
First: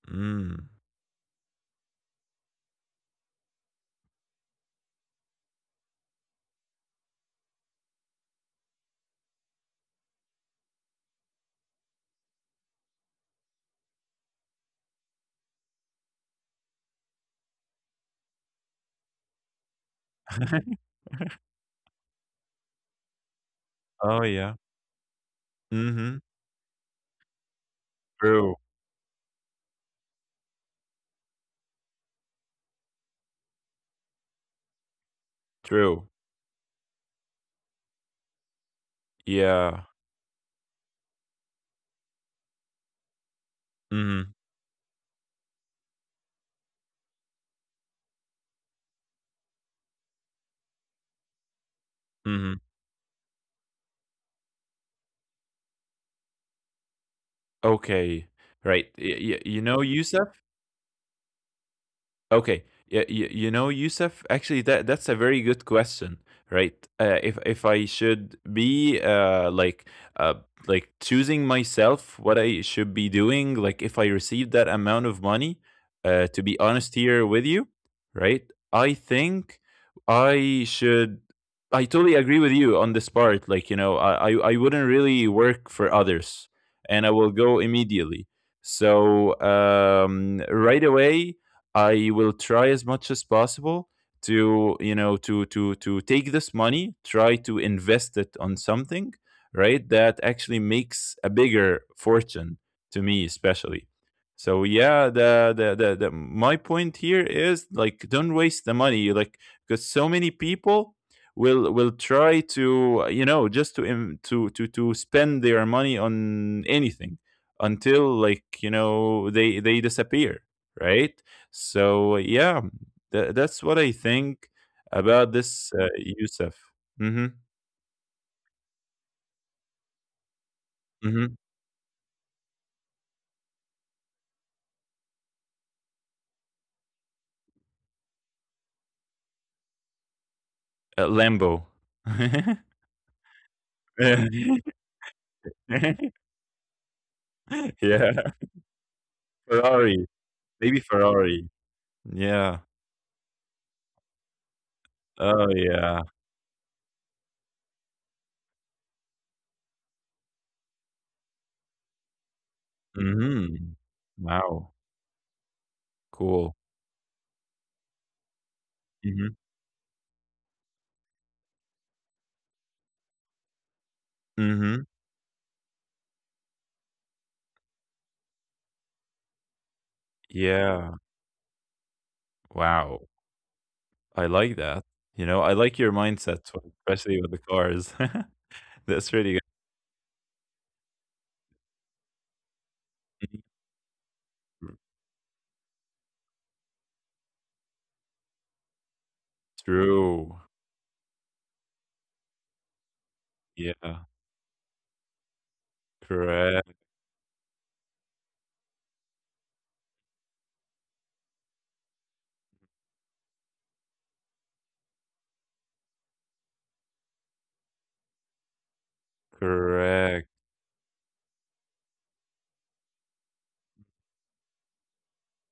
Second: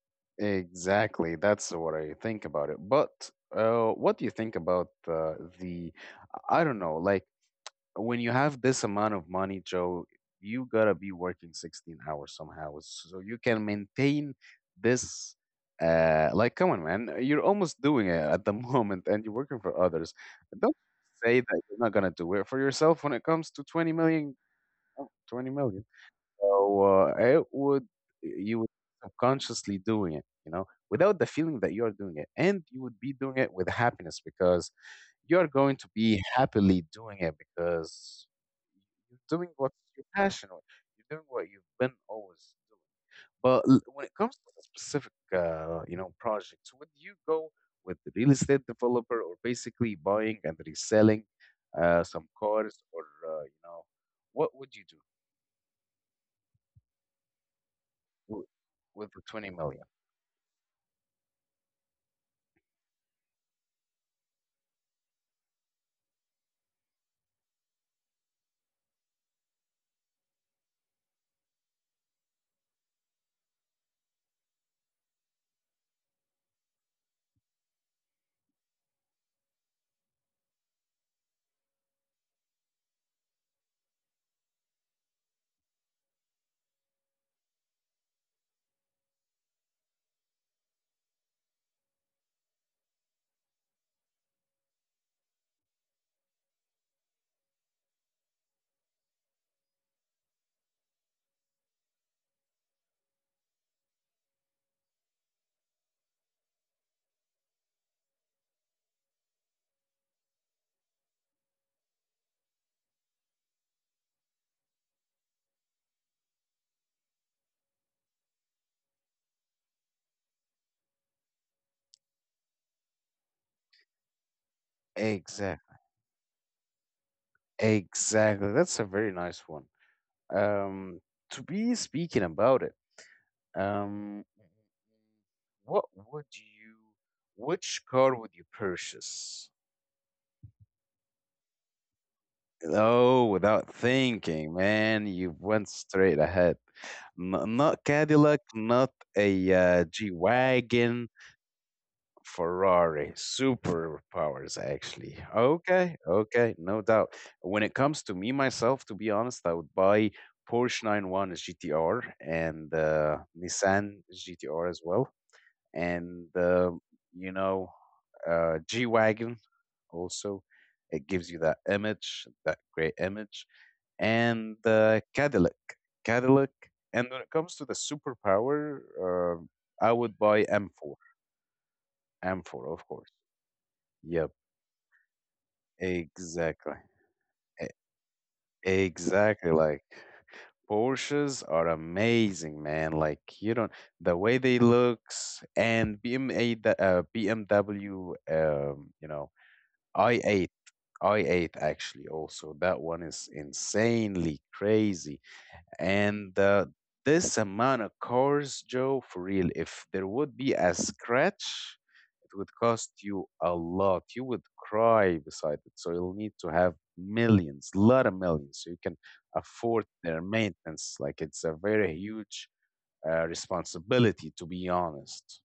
Mm. Exactly. That's what I think about it. But what do you think about, the? I don't know. Like, when you have this amount of money, Joe, you gotta be working 16 hours somehow, so you can maintain this. Like, come on, man, you're almost doing it at the moment, and you're working for others. Don't say that you're not gonna do it for yourself when it comes to twenty Oh million. yeah. Oh, 20 million. Mm-hmm. So it would True. you would subconsciously doing it, you know, without the feeling that you are doing it, and you would be doing it with happiness, because you are going to True. be happily doing it, because you're doing Yeah. what you're passionate. You're doing what you've been always doing. But Mm-hmm. when it comes to the specific, projects, would you go with the real estate developer, or basically buying and reselling some Mm-hmm. cars? Or, uh, you know, what would you do Okay. w- Right. with the twenty You know, million? Yusuf. Okay. Yeah, you know, Yusuf, actually that's a very good question, right? If I should be, uh like choosing myself what I should be doing, like if I receive that amount of money, to be honest here with you, right? I think I should I totally agree with you on this part. Like, you know, I wouldn't really work for others, and I will go immediately. So right away I will try as much as possible to you know to take this money, try to invest it on something, right? That actually makes a bigger fortune to me, especially. So yeah, the my point here is like don't waste the money, like because so many people will try to you know just to im- to spend their money on anything until like you know they disappear, right? So yeah, that's what I think about this, Exact, Youssef. Mhm, exactly. That's a very nice one. Um, mhm. to be speaking about it, um, what would you, which car would you purchase? Lambo. Oh, without thinking, man, you went straight ahead. Not Yeah, Cadillac, not a Ferrari, G maybe wagon, Ferrari. Yeah. Ferrari, superpowers, actually. Oh, yeah. Okay, okay, no doubt. When it comes to me, myself, to be honest, I would buy Porsche 911 GTR, and Mhm. Nissan Wow, GTR as well, and cool. You know, G Mhm, Wagon also. It gives you that image, that great image, and mhm. Cadillac. And when it comes to the superpower, I would buy Yeah. M4, M4, of Wow, course. I Yep, like that. You know, I like your mindset, so exactly. especially with the E- cars. That's really good. Exactly. Like, Porsches are amazing, man. Like you don't, the way they Mhm. looks, and BMA, the, BMW, True. i8 i8 actually, also. That one is Yeah. insanely crazy. And Correct, this amount of cars, Joe, for real, if there would be a scratch, it would cost you a lot. You would cry beside it. So you'll need to have millions, lot of millions, so you can afford correct. their maintenance. Like it's a very huge responsibility, to be honest.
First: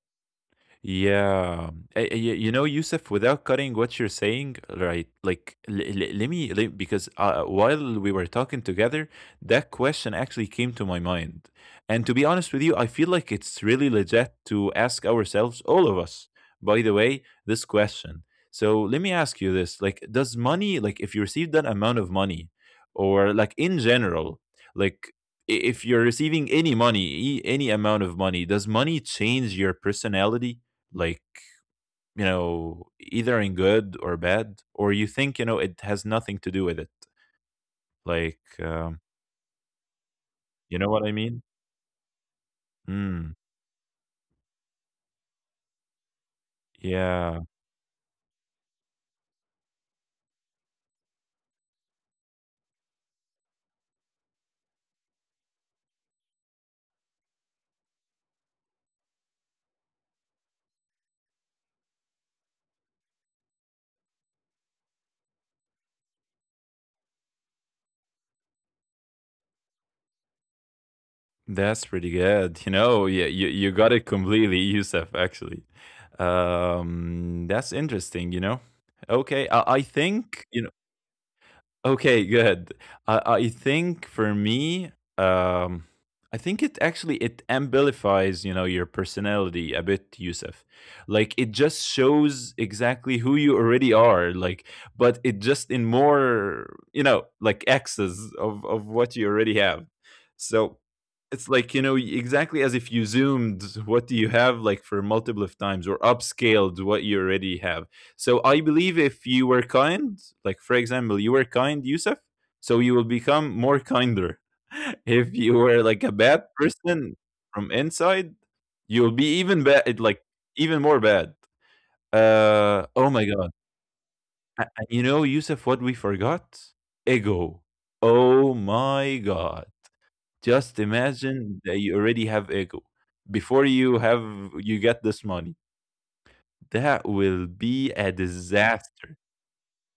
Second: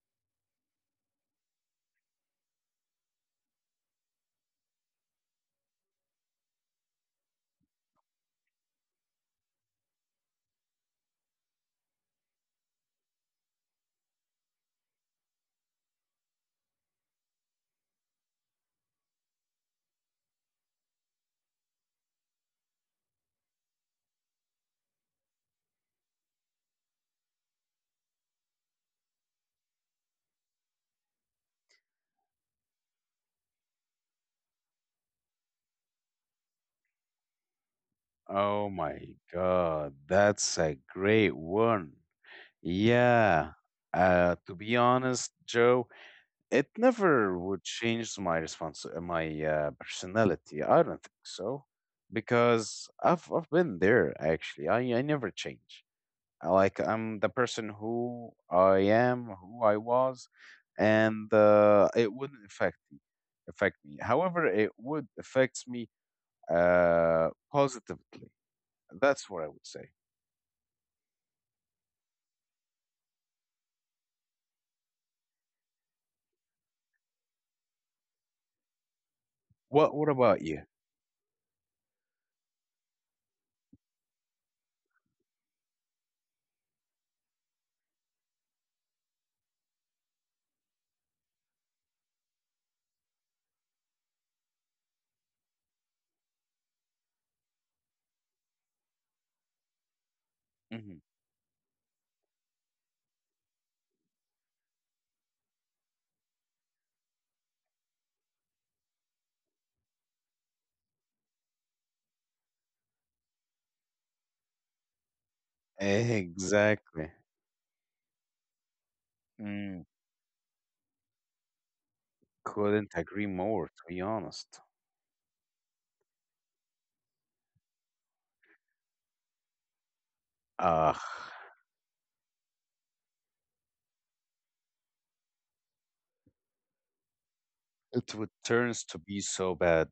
Yeah, you know, Yusuf, without cutting what you're saying, right? Like, because while we were talking together, that question actually came to my mind. And to be honest with you, I feel like it's really legit to ask ourselves, all of us, by the way, this question. So let me ask you this: like, does money, like, if you receive that amount of money, or like in general, like if you're receiving any money, any amount of money, does money change your personality? Like, either in good or bad, or you think, it has nothing to do with it, like, Oh my God, that's you a know what I great mean? one. Mm, Yeah. To be honest, Joe, it never yeah, would change my response, my personality. I don't think so, because I've been there actually. I never change. I Like, I'm the person who I am, who I was, and it wouldn't affect me. However, it would affect me positively. That's what I would say. that's pretty good. Yeah, you got it completely, Yusuf. Actually, that's interesting. Okay. I What think. about you? Okay, good. I think for me, um, I think it, actually, it amplifies, your personality a bit, Yusuf. Like, it just shows exactly who you already are, like, but it just in more, like X's of what you already have. So Hmm. it's like, exactly as if you zoomed what do you have, like, for multiple of times, or upscaled what you already have. So I believe if you were kind, like, for example, you were kind, Yusuf, so you will become more kinder. If you were like a bad Exactly. person from inside, you'll be even Mm, bad, like, even more bad. Couldn't Oh my agree God. more, to be honest. And you know, Yusuf, what we forgot? Ego. Oh my God. Just Ah. imagine that you already have ego before you get this money. That will be a It would turns to disaster. be so bad.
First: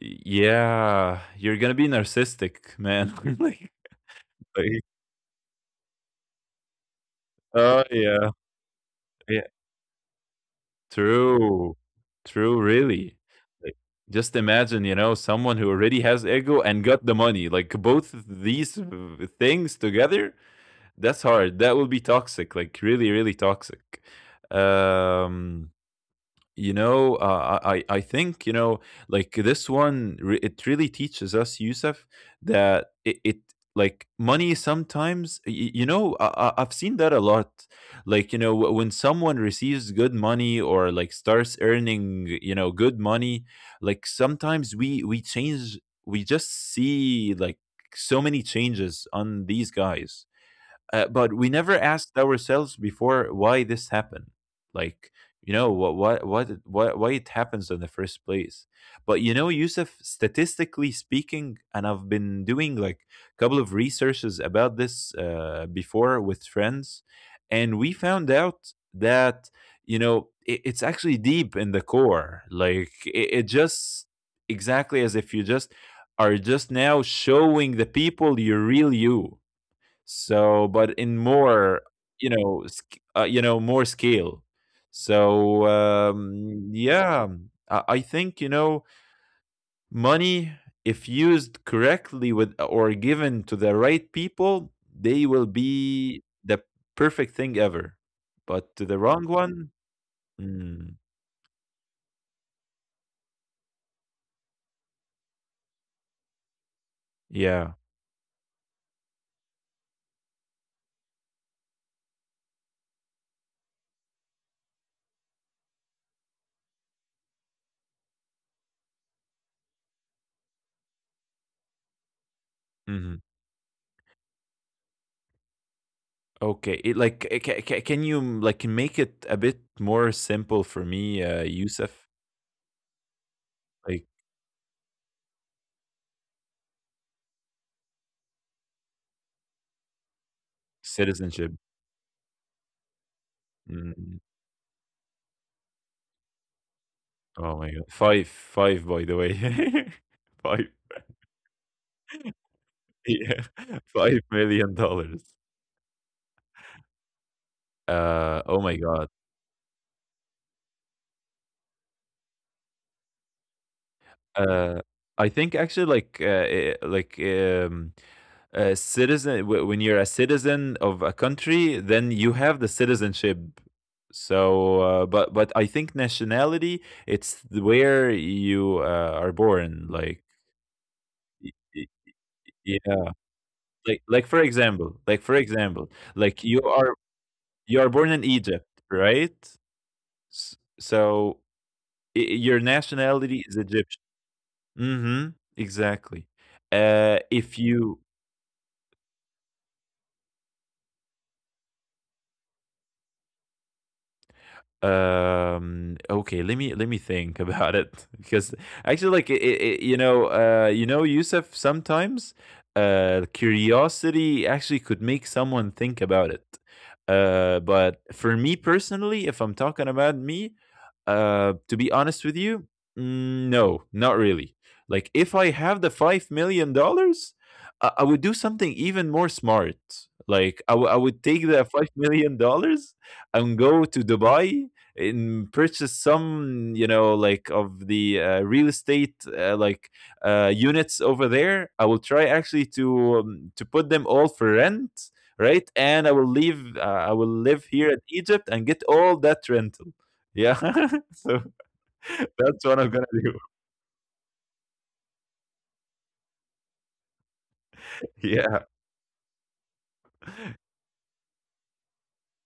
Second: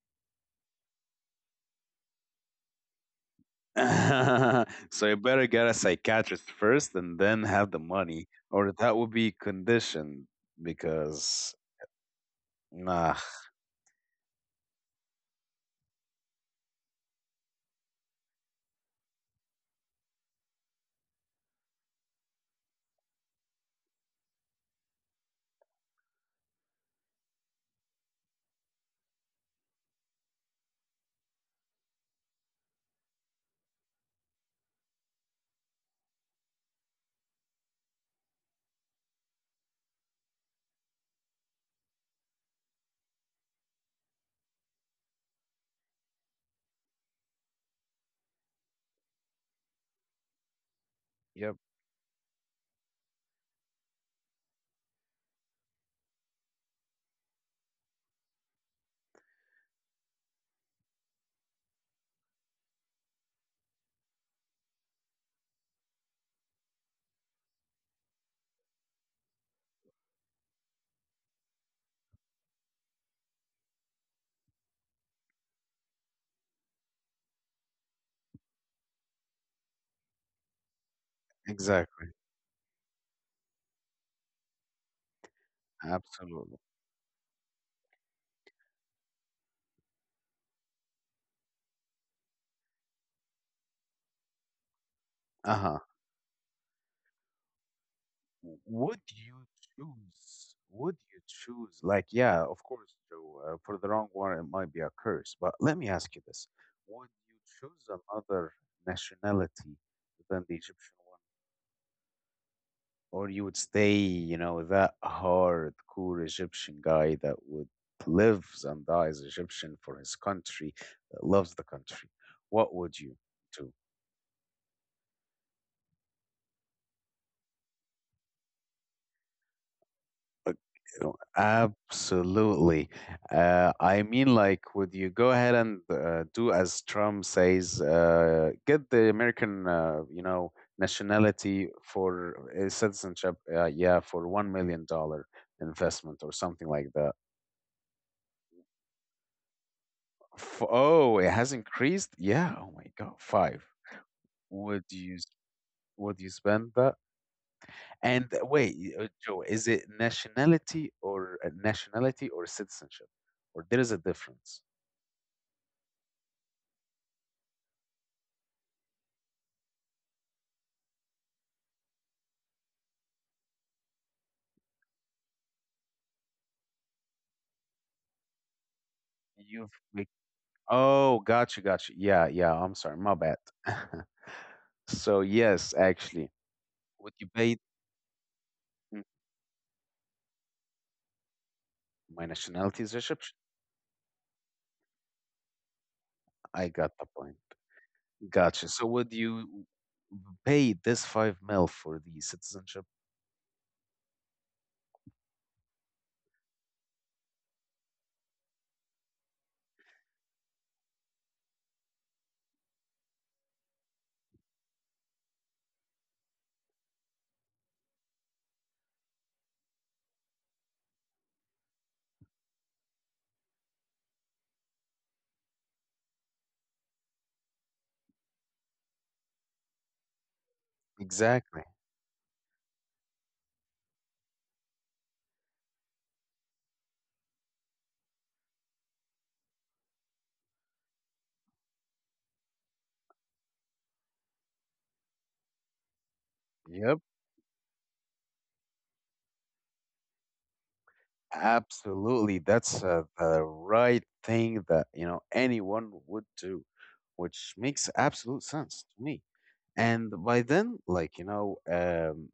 Yeah, you're gonna be narcissistic, man. Like So you better get a psychiatrist first and then have Oh, the yeah, money, or that would be yeah. conditioned, because True. True, nah. really. Like, just imagine, someone who already has ego and got the money. Like both these things together, that's hard. That will be toxic, like really, really toxic. Um I think, like, this one it really teaches us, Yusuf, that it, like, money sometimes, I've seen that a lot. Like, when someone receives good money, or like starts earning, good money, like sometimes we change. We just see, like, so many changes on these guys, but we Yep, never asked ourselves before why this happened. Like, why it happens in the first place. But Yusuf, statistically speaking, and I've been doing like a couple of researches about this, before, with friends, and we found out that it's actually deep in the core. Like, it just, exactly as if you just are just now showing the people your real you, so, but in more, exactly. More scale. So, Absolutely. Yeah, I think, money, if used correctly with, or given to the right people, they will Uh-huh. be the perfect thing ever. W- But to Would the wrong you one, choose? Would mm, you choose? Like, yeah, of course, Joe. For the wrong one, it might be a curse. But let me ask you this: would you yeah. choose another nationality than the Egyptian one? Or you would stay, you know, that hardcore Egyptian guy that would lives and dies Egyptian for his country, that loves the country. What would you hmm do? Okay, it, like ca- ca- can you, like, make it a bit more simple for Oh, me, Yusuf? absolutely. Like, I mean, like, would you go ahead and do as Trump says, get the American, citizenship. nationality, for citizenship? Yeah, Mm-hmm. for $1 million investment or something like that. Oh my god. 5, 5, by the way. 5. F Oh, it has increased? Yeah. Oh my God. Yeah. Five. Would you s- $5,000,000. would you spend that? And Oh my wait, god. Joe, is it nationality or citizenship? Or there is a difference? Uh, I think, actually, like, like, a citizen w when you're a citizen of a country, then you have the citizenship. So, but I think nationality, it's where you, are You've born, like, like, oh, y gotcha, y gotcha. Yeah, yeah. I'm sorry. yeah, My bad. For example like So for yes, example, actually, like you are would you pay, you are born in Egypt, mm, right? S- So my i- your nationality is nationality Egyptian? is Egyptian. Mm-hmm. Exactly. I got the point. If you Gotcha. So would you pay this five mil for the citizenship? Okay let me think about it, because actually, like, Yusuf, sometimes curiosity actually could make someone think about it. But for me personally, if I'm talking about me, to be honest with you, mm, no, not really. Like, if I have the $5,000,000, I would do something even more smart. Like, I would take the Exactly. $5,000,000 and go to Dubai, in purchase some, like, of the real estate, like, units over there. I will try actually to put them all for rent, right, and Yep. I will live here at Egypt and get all that rental. Yeah. So, Absolutely. that's what I'm That's gonna do. the right thing that, you know, anyone would do, which makes absolute Yeah. sense to me. And by then, like,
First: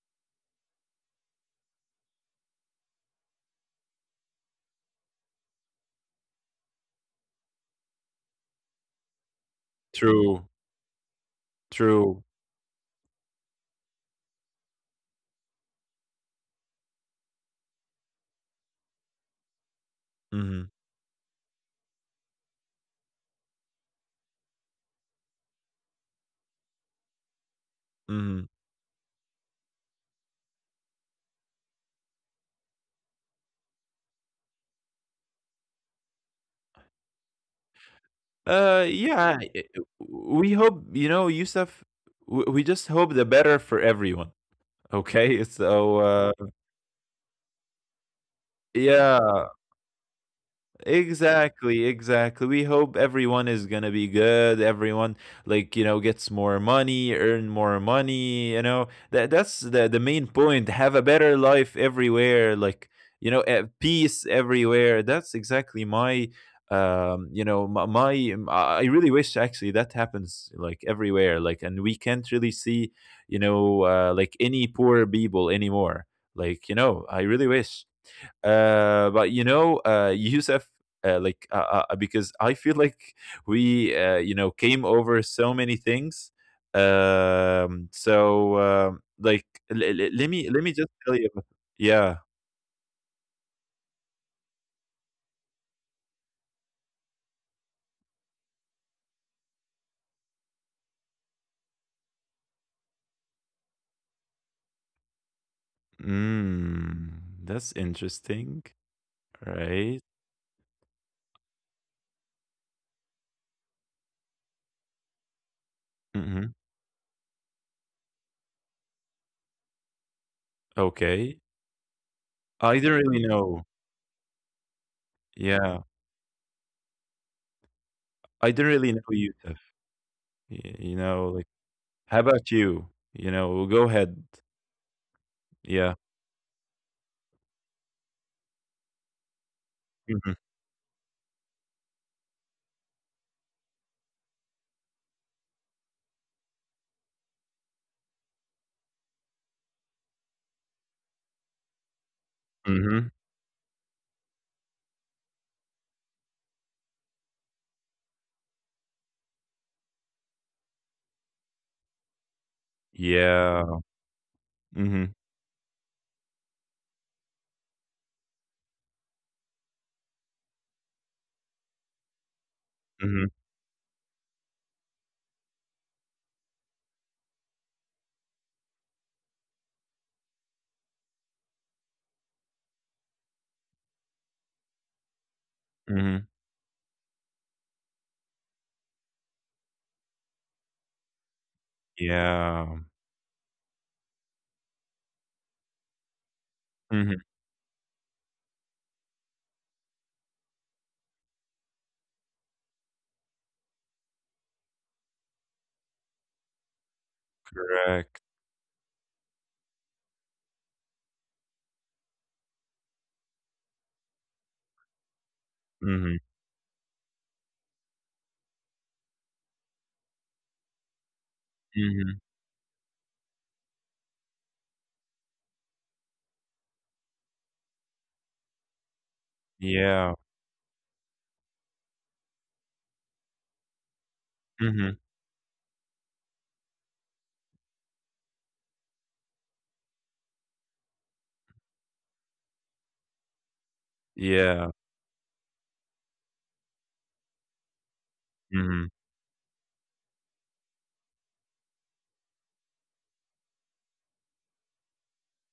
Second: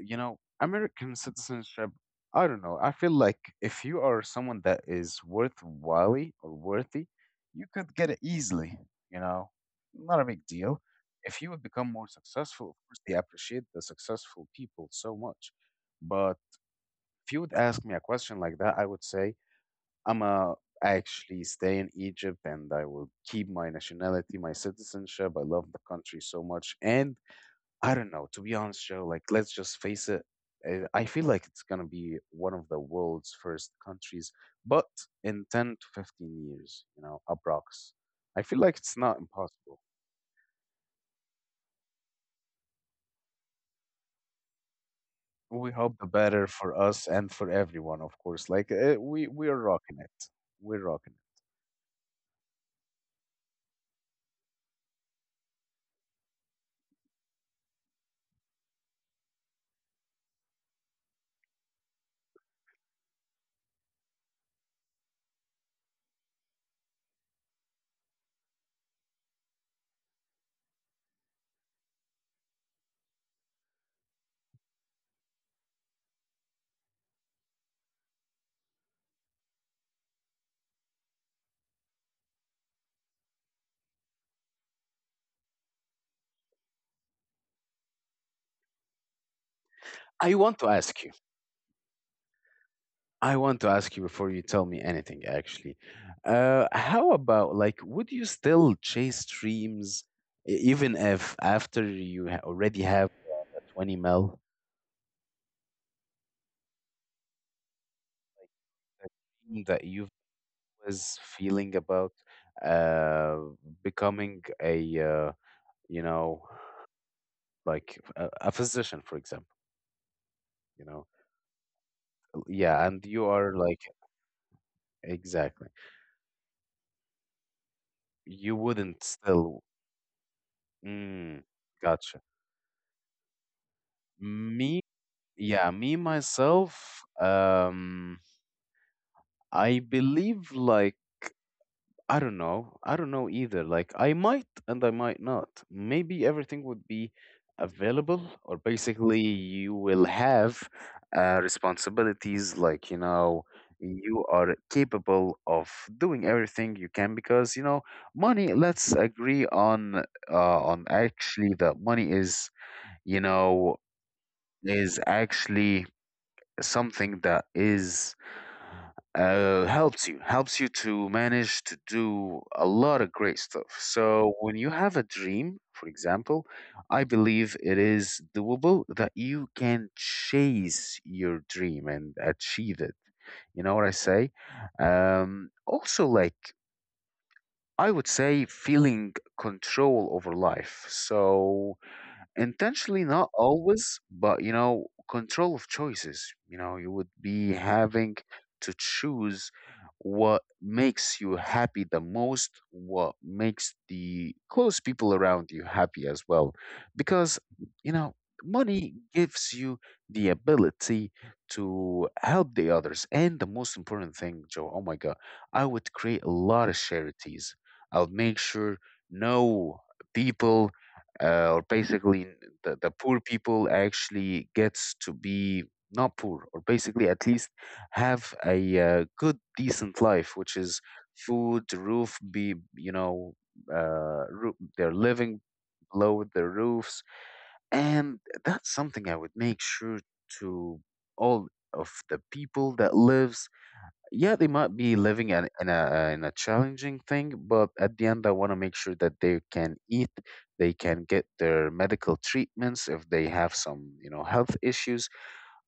you know, American citizenship, I don't know. I feel like if you are someone that is worthwhile or worthy, you could get it easily, you know, not a big True, deal. If you would become more true. successful, of course, they appreciate the successful people so much. But if you would ask me a question like that, I would say, I'm a Hmm, actually stay in Egypt and I will keep my nationality, my citizenship. I love the country so much. And I don't know. To hmm. be honest, Joe, like let's just face it. I feel like it's gonna be one of the world's first countries, but in 10 to 15 years, you know, approx. I feel like it's not Yeah. Impossible. We hope, Yusuf, we just hope the better for everyone. Okay. We hope So, the better for us and for everyone, of course. Like we yeah, are rocking it. We're rocking exactly, exactly. We hope everyone is gonna be good. Everyone, like, gets more money, earn more money. You know that that's the main point. Have a better life everywhere. Like, peace everywhere. That's exactly. my you know my, my I really wish actually that happens like everywhere, like, and we can't really see, like, any poor people anymore, like, I really wish. But, Yusuf, like, because I feel like we, came over so many things. So, like, it. I let want to me let me ask just you. tell you. Yeah. I want to ask you before you tell me anything, actually. How about like, would you still chase dreams e- even if after you ha- already have the 20 mil, That's interesting, like the dream that you right? was feeling about uh, becoming a, you know, Mm-hmm. like a physician, for example, you know? Okay. Yeah, I and you didn't really are like, know. exactly. Yeah, You I didn't wouldn't really know, still, Yusuf. Mm, Like, gotcha. how about you? Go ahead. Me. Yeah, me Yeah. myself, I believe Mm-hmm. like I don't know. I don't know either. Like I might and I might not. Maybe everything would be available or basically you will have responsibilities like, you Mm-hmm. know, you are capable of doing everything you can because, you know, money, let's agree on actually that money is, you know, Yeah. is Mm-hmm. actually something that is helps you to manage to do a lot of great Mhm, stuff. So when you have a dream, for example, I believe it is doable that you can chase your dream and achieve it, you know what I say. Also like mhm, I would say feeling control over life, so yeah, intentionally not always, but you know, control of choices, you know, you would mhm, be having to choose what makes you happy the most, what makes the close people around you happy as well. Because, you know, correct, money gives you the ability to help the others. And the most important thing, Joe, oh my God, I would create a mhm, lot of charities. I'll make sure no people or basically mhm, the poor people actually gets to be not poor, or basically at least have a good decent yeah, life, which is food, roof, be, you know, roo they're mhm, living below their roofs. And that's something I would make sure to all of the people that lives. Yeah, they might yeah, be living in a challenging thing, but at the end I want to make sure mhm, that they can eat, they can get their medical treatments if they have some, you know, health issues.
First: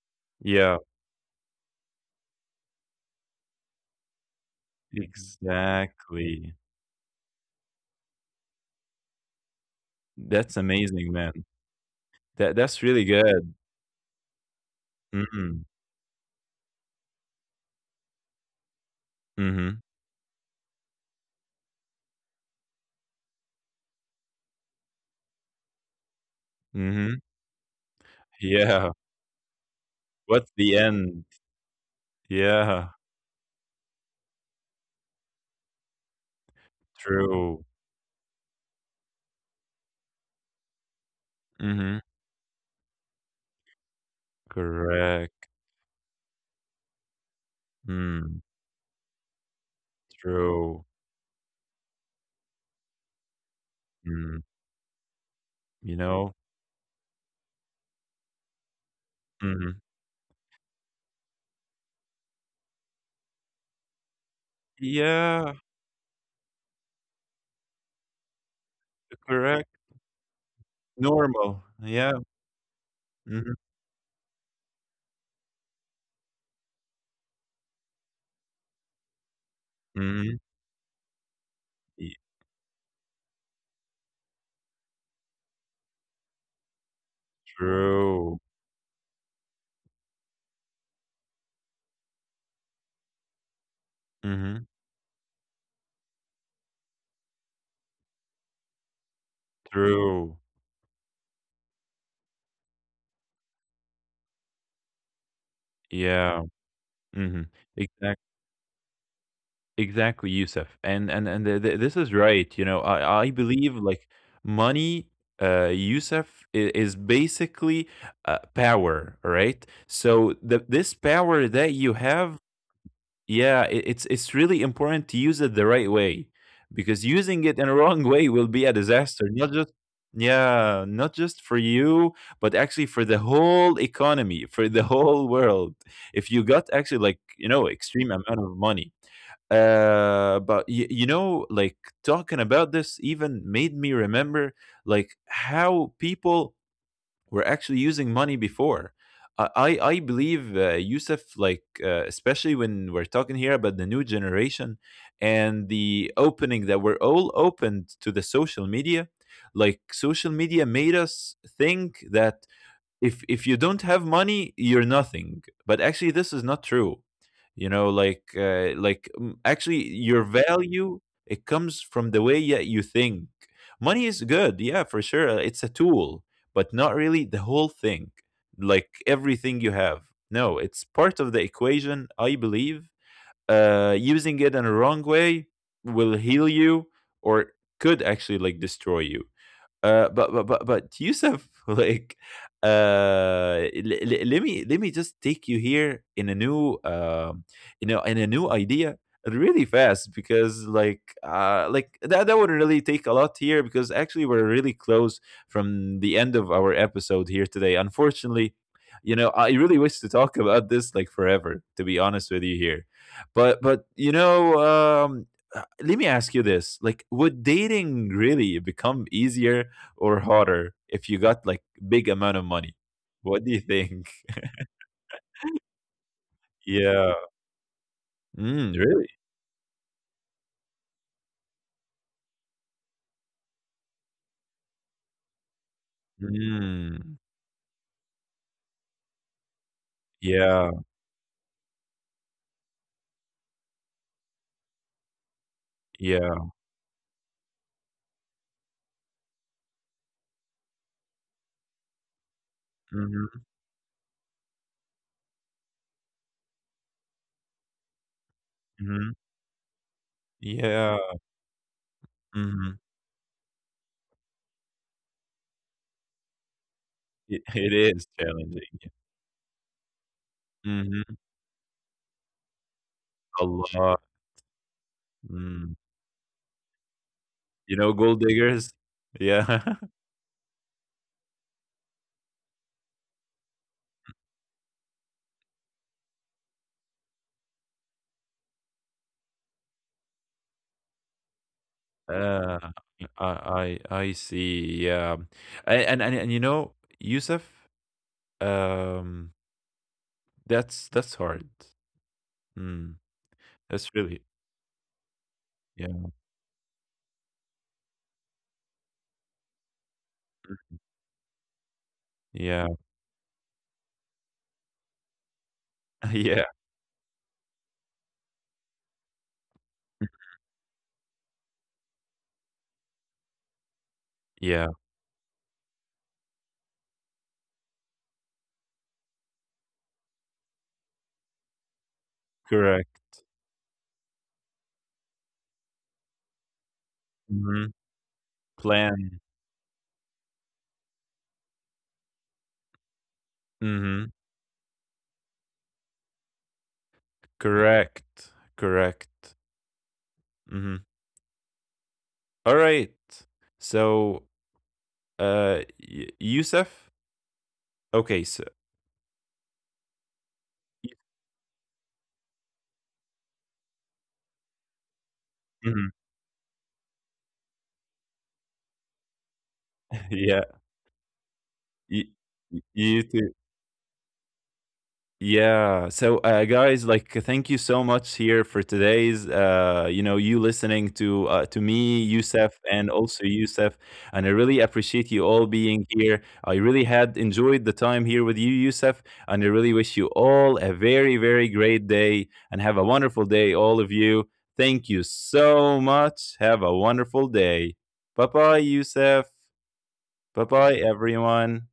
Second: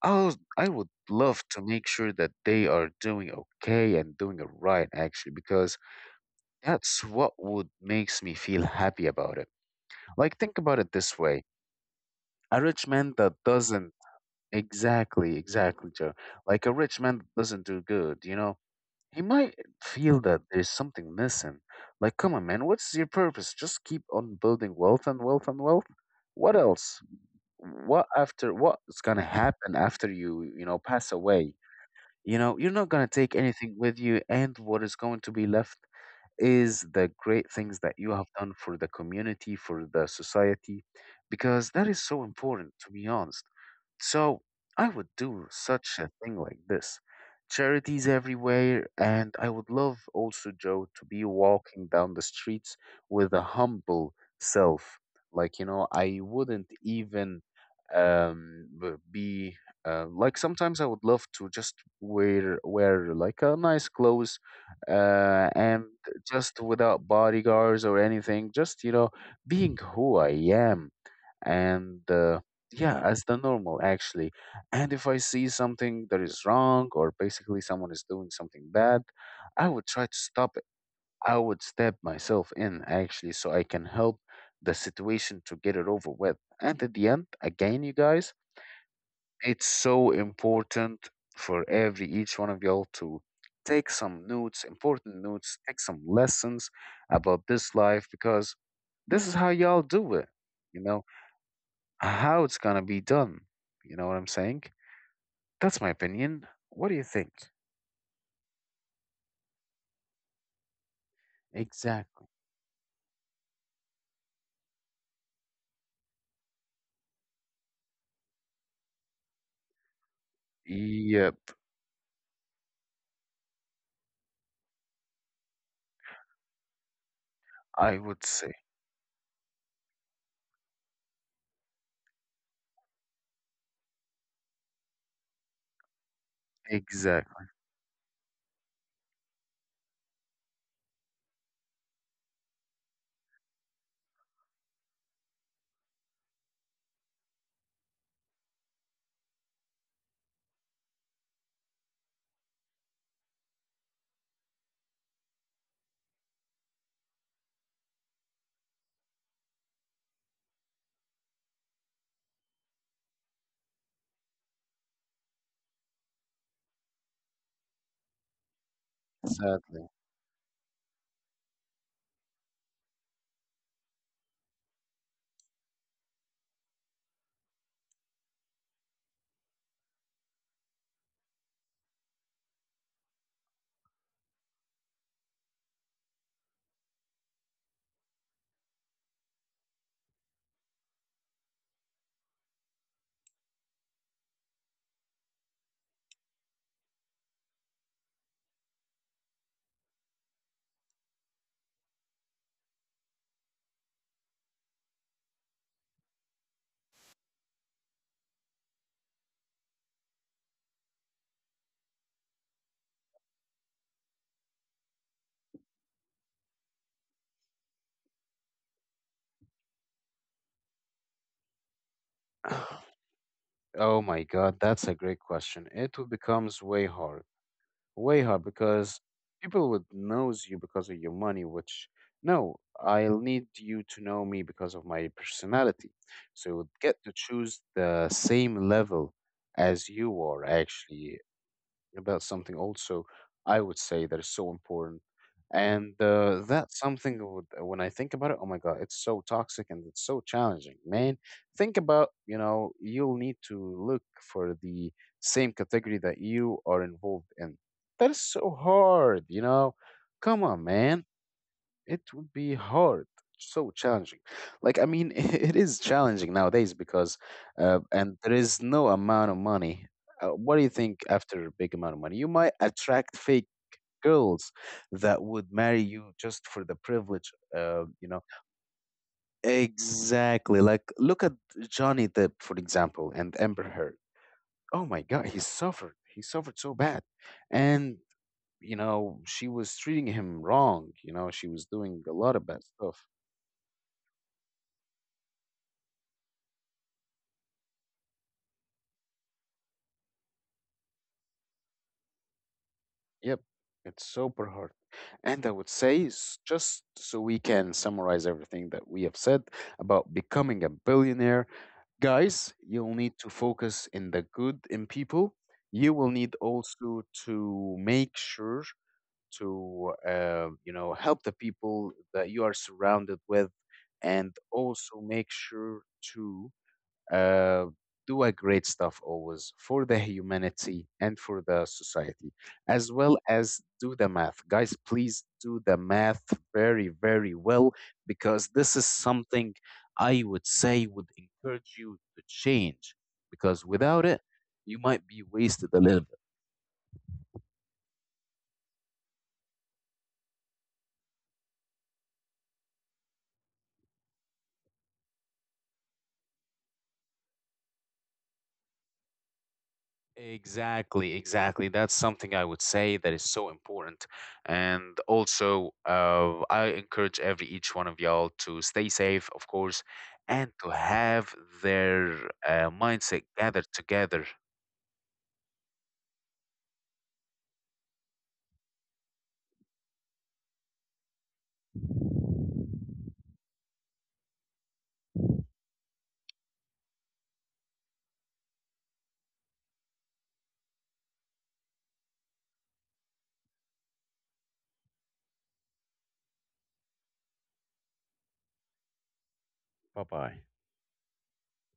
I yeah, would love to make sure that they are doing okay and doing it right actually, because exactly. that's what would makes me feel happy about it. Like think That's about it this amazing, way, man. a That rich that's man really that good. doesn't. Exactly, Mhm, exactly, Joe. Like a rich man that doesn't do good, you know, he might mhm, feel that there's something missing. Like, come on, man, what's your purpose? Just keep on building wealth and wealth and wealth. What else? mhm, What after? yeah. What's gonna happen after you, What's you the know, pass end? away? You know, you're not Yeah, gonna take anything with you, and what is going to be left is the great true. things that you have done for the community, for the society, because that is Mhm, so important, to be honest. So I would do correct. such a thing like this. Charities Mm, everywhere, and I would love also, true. Joe, to be walking down the streets with a humble Mm, self. Like, you know, you I know? wouldn't even be Mhm, like sometimes I would love to just wear like a nice clothes yeah, and just without bodyguards or anything, just you know, correct. being who I am Normal. and Yeah. Yeah, as the Mhm, normal actually. And if I see something that is wrong, or basically someone is doing something bad, I would try to mhm, stop it. I would step myself in actually, so I can help the situation to get it over with. And at the end again, true. you guys, it's so important for every each one of y'all to take Mhm. some notes, important notes, take some lessons about this life, because this is how y'all True. do it, you know, how it's gonna be done, you know what I'm saying. That's my Yeah. opinion. What do Mhm. you think? Exact exactly, Yusuf. And th th this is right. Exactly. I believe, like, money, Yusuf, is basically, power, right? So the this power that Yep, you have, yeah, it's really important to use it the right way, because using it in a wrong way I will would be a say disaster. Not just, yeah, not just for you, but actually for the whole economy, for the whole world. If you got actually, like, exactly. extreme amount of money, but like, talking about this even made me remember like how people were actually using money before. I believe, Yusuf, like, especially when we're talking here about the new generation, and the opening that we're all opened to the social media. Like, social media made us think that if you don't have money you're nothing, but actually this is not true. Actually, Sadly, your value, it comes from the way that you think. Money is good, yeah, for sure. It's a tool, but not really the whole thing, like everything you have. No, it's part of the equation, I believe. Using it in a wrong way will heal you, or could actually, like, destroy you. But, Yusuf, like, let me just take you here in a new, you know, in a new idea, really fast, because that would really take a lot here, because actually we're really close from the end of our episode here today. Unfortunately, I really wish to talk about this like forever. To be honest with you here, but, let me ask you this, like, would dating really become easier or harder if you got like big amount of money? What do you think? oh my God, that's a great question. It will becomes way Yeah. hard, way hard, Mm, really? because people would knows you because of your money, which no, I'll need you to know me because of my personality. So you would get to Mm. choose the same level as you are Yeah. actually. About something also I would say that is so important. And Yeah. that's something that would, when I think about it, oh my God, it's so toxic and it's so challenging, man. Think about, you know, you'll need Hmm, to look for the same category that you are involved in. That is so hmm. hard, you know. Come on, Yeah. man, it would be Hmm. hard, so challenging. Like I mean it is challenging nowadays because It, it is and there is challenging. no amount of money. What do you think, Hmm. after a big amount of money, you might attract fake A lot. girls that would Mm. marry you just for the privilege, you know. Gold diggers. Yeah. Exactly, like look at Johnny Depp for example and Amber Heard. Oh my God, he suffered, he suffered so bad. And you know, she was treating him wrong, you know, she was doing a lot of bad Uh, stuff. I see. Yeah. And Yusuf, um, that's hard. Mm, Yep, that's it's really. super hard. And I would say, Yeah, just so we can summarize everything that we have said about becoming a billionaire, guys, yeah, you'll need to focus in the good in people. You will need yeah. also to make sure to, you know, help the people that you are surrounded with, and Yeah, also make sure to uh, do a great stuff always for the humanity and for the society, as correct. well as do the math. Guys, please do the math very, very well, Mhm. because this is Plan. something I would say would encourage you to change, because without Mhm. it, you might be wasted a little bit. Correct. Correct. Mhm. All right. So, y Yusuf? Okay, so. Exactly, exactly. That's something I would say that is so important. And also, Mhm. I encourage every each one of y'all to stay safe, of course, and Yeah. to have Y their y you mindset too. gathered together. Yeah. So, guys, like, thank you so much here for today's, you listening to me, Youssef, and also Youssef, and I really appreciate you all being here. I really had enjoyed the time here with you, Youssef, and I really wish you all a very, very great day, and have a wonderful day, all of you. Thank you so much. Have a wonderful day. Bye bye, Youssef. Bye bye. Bye bye, everyone.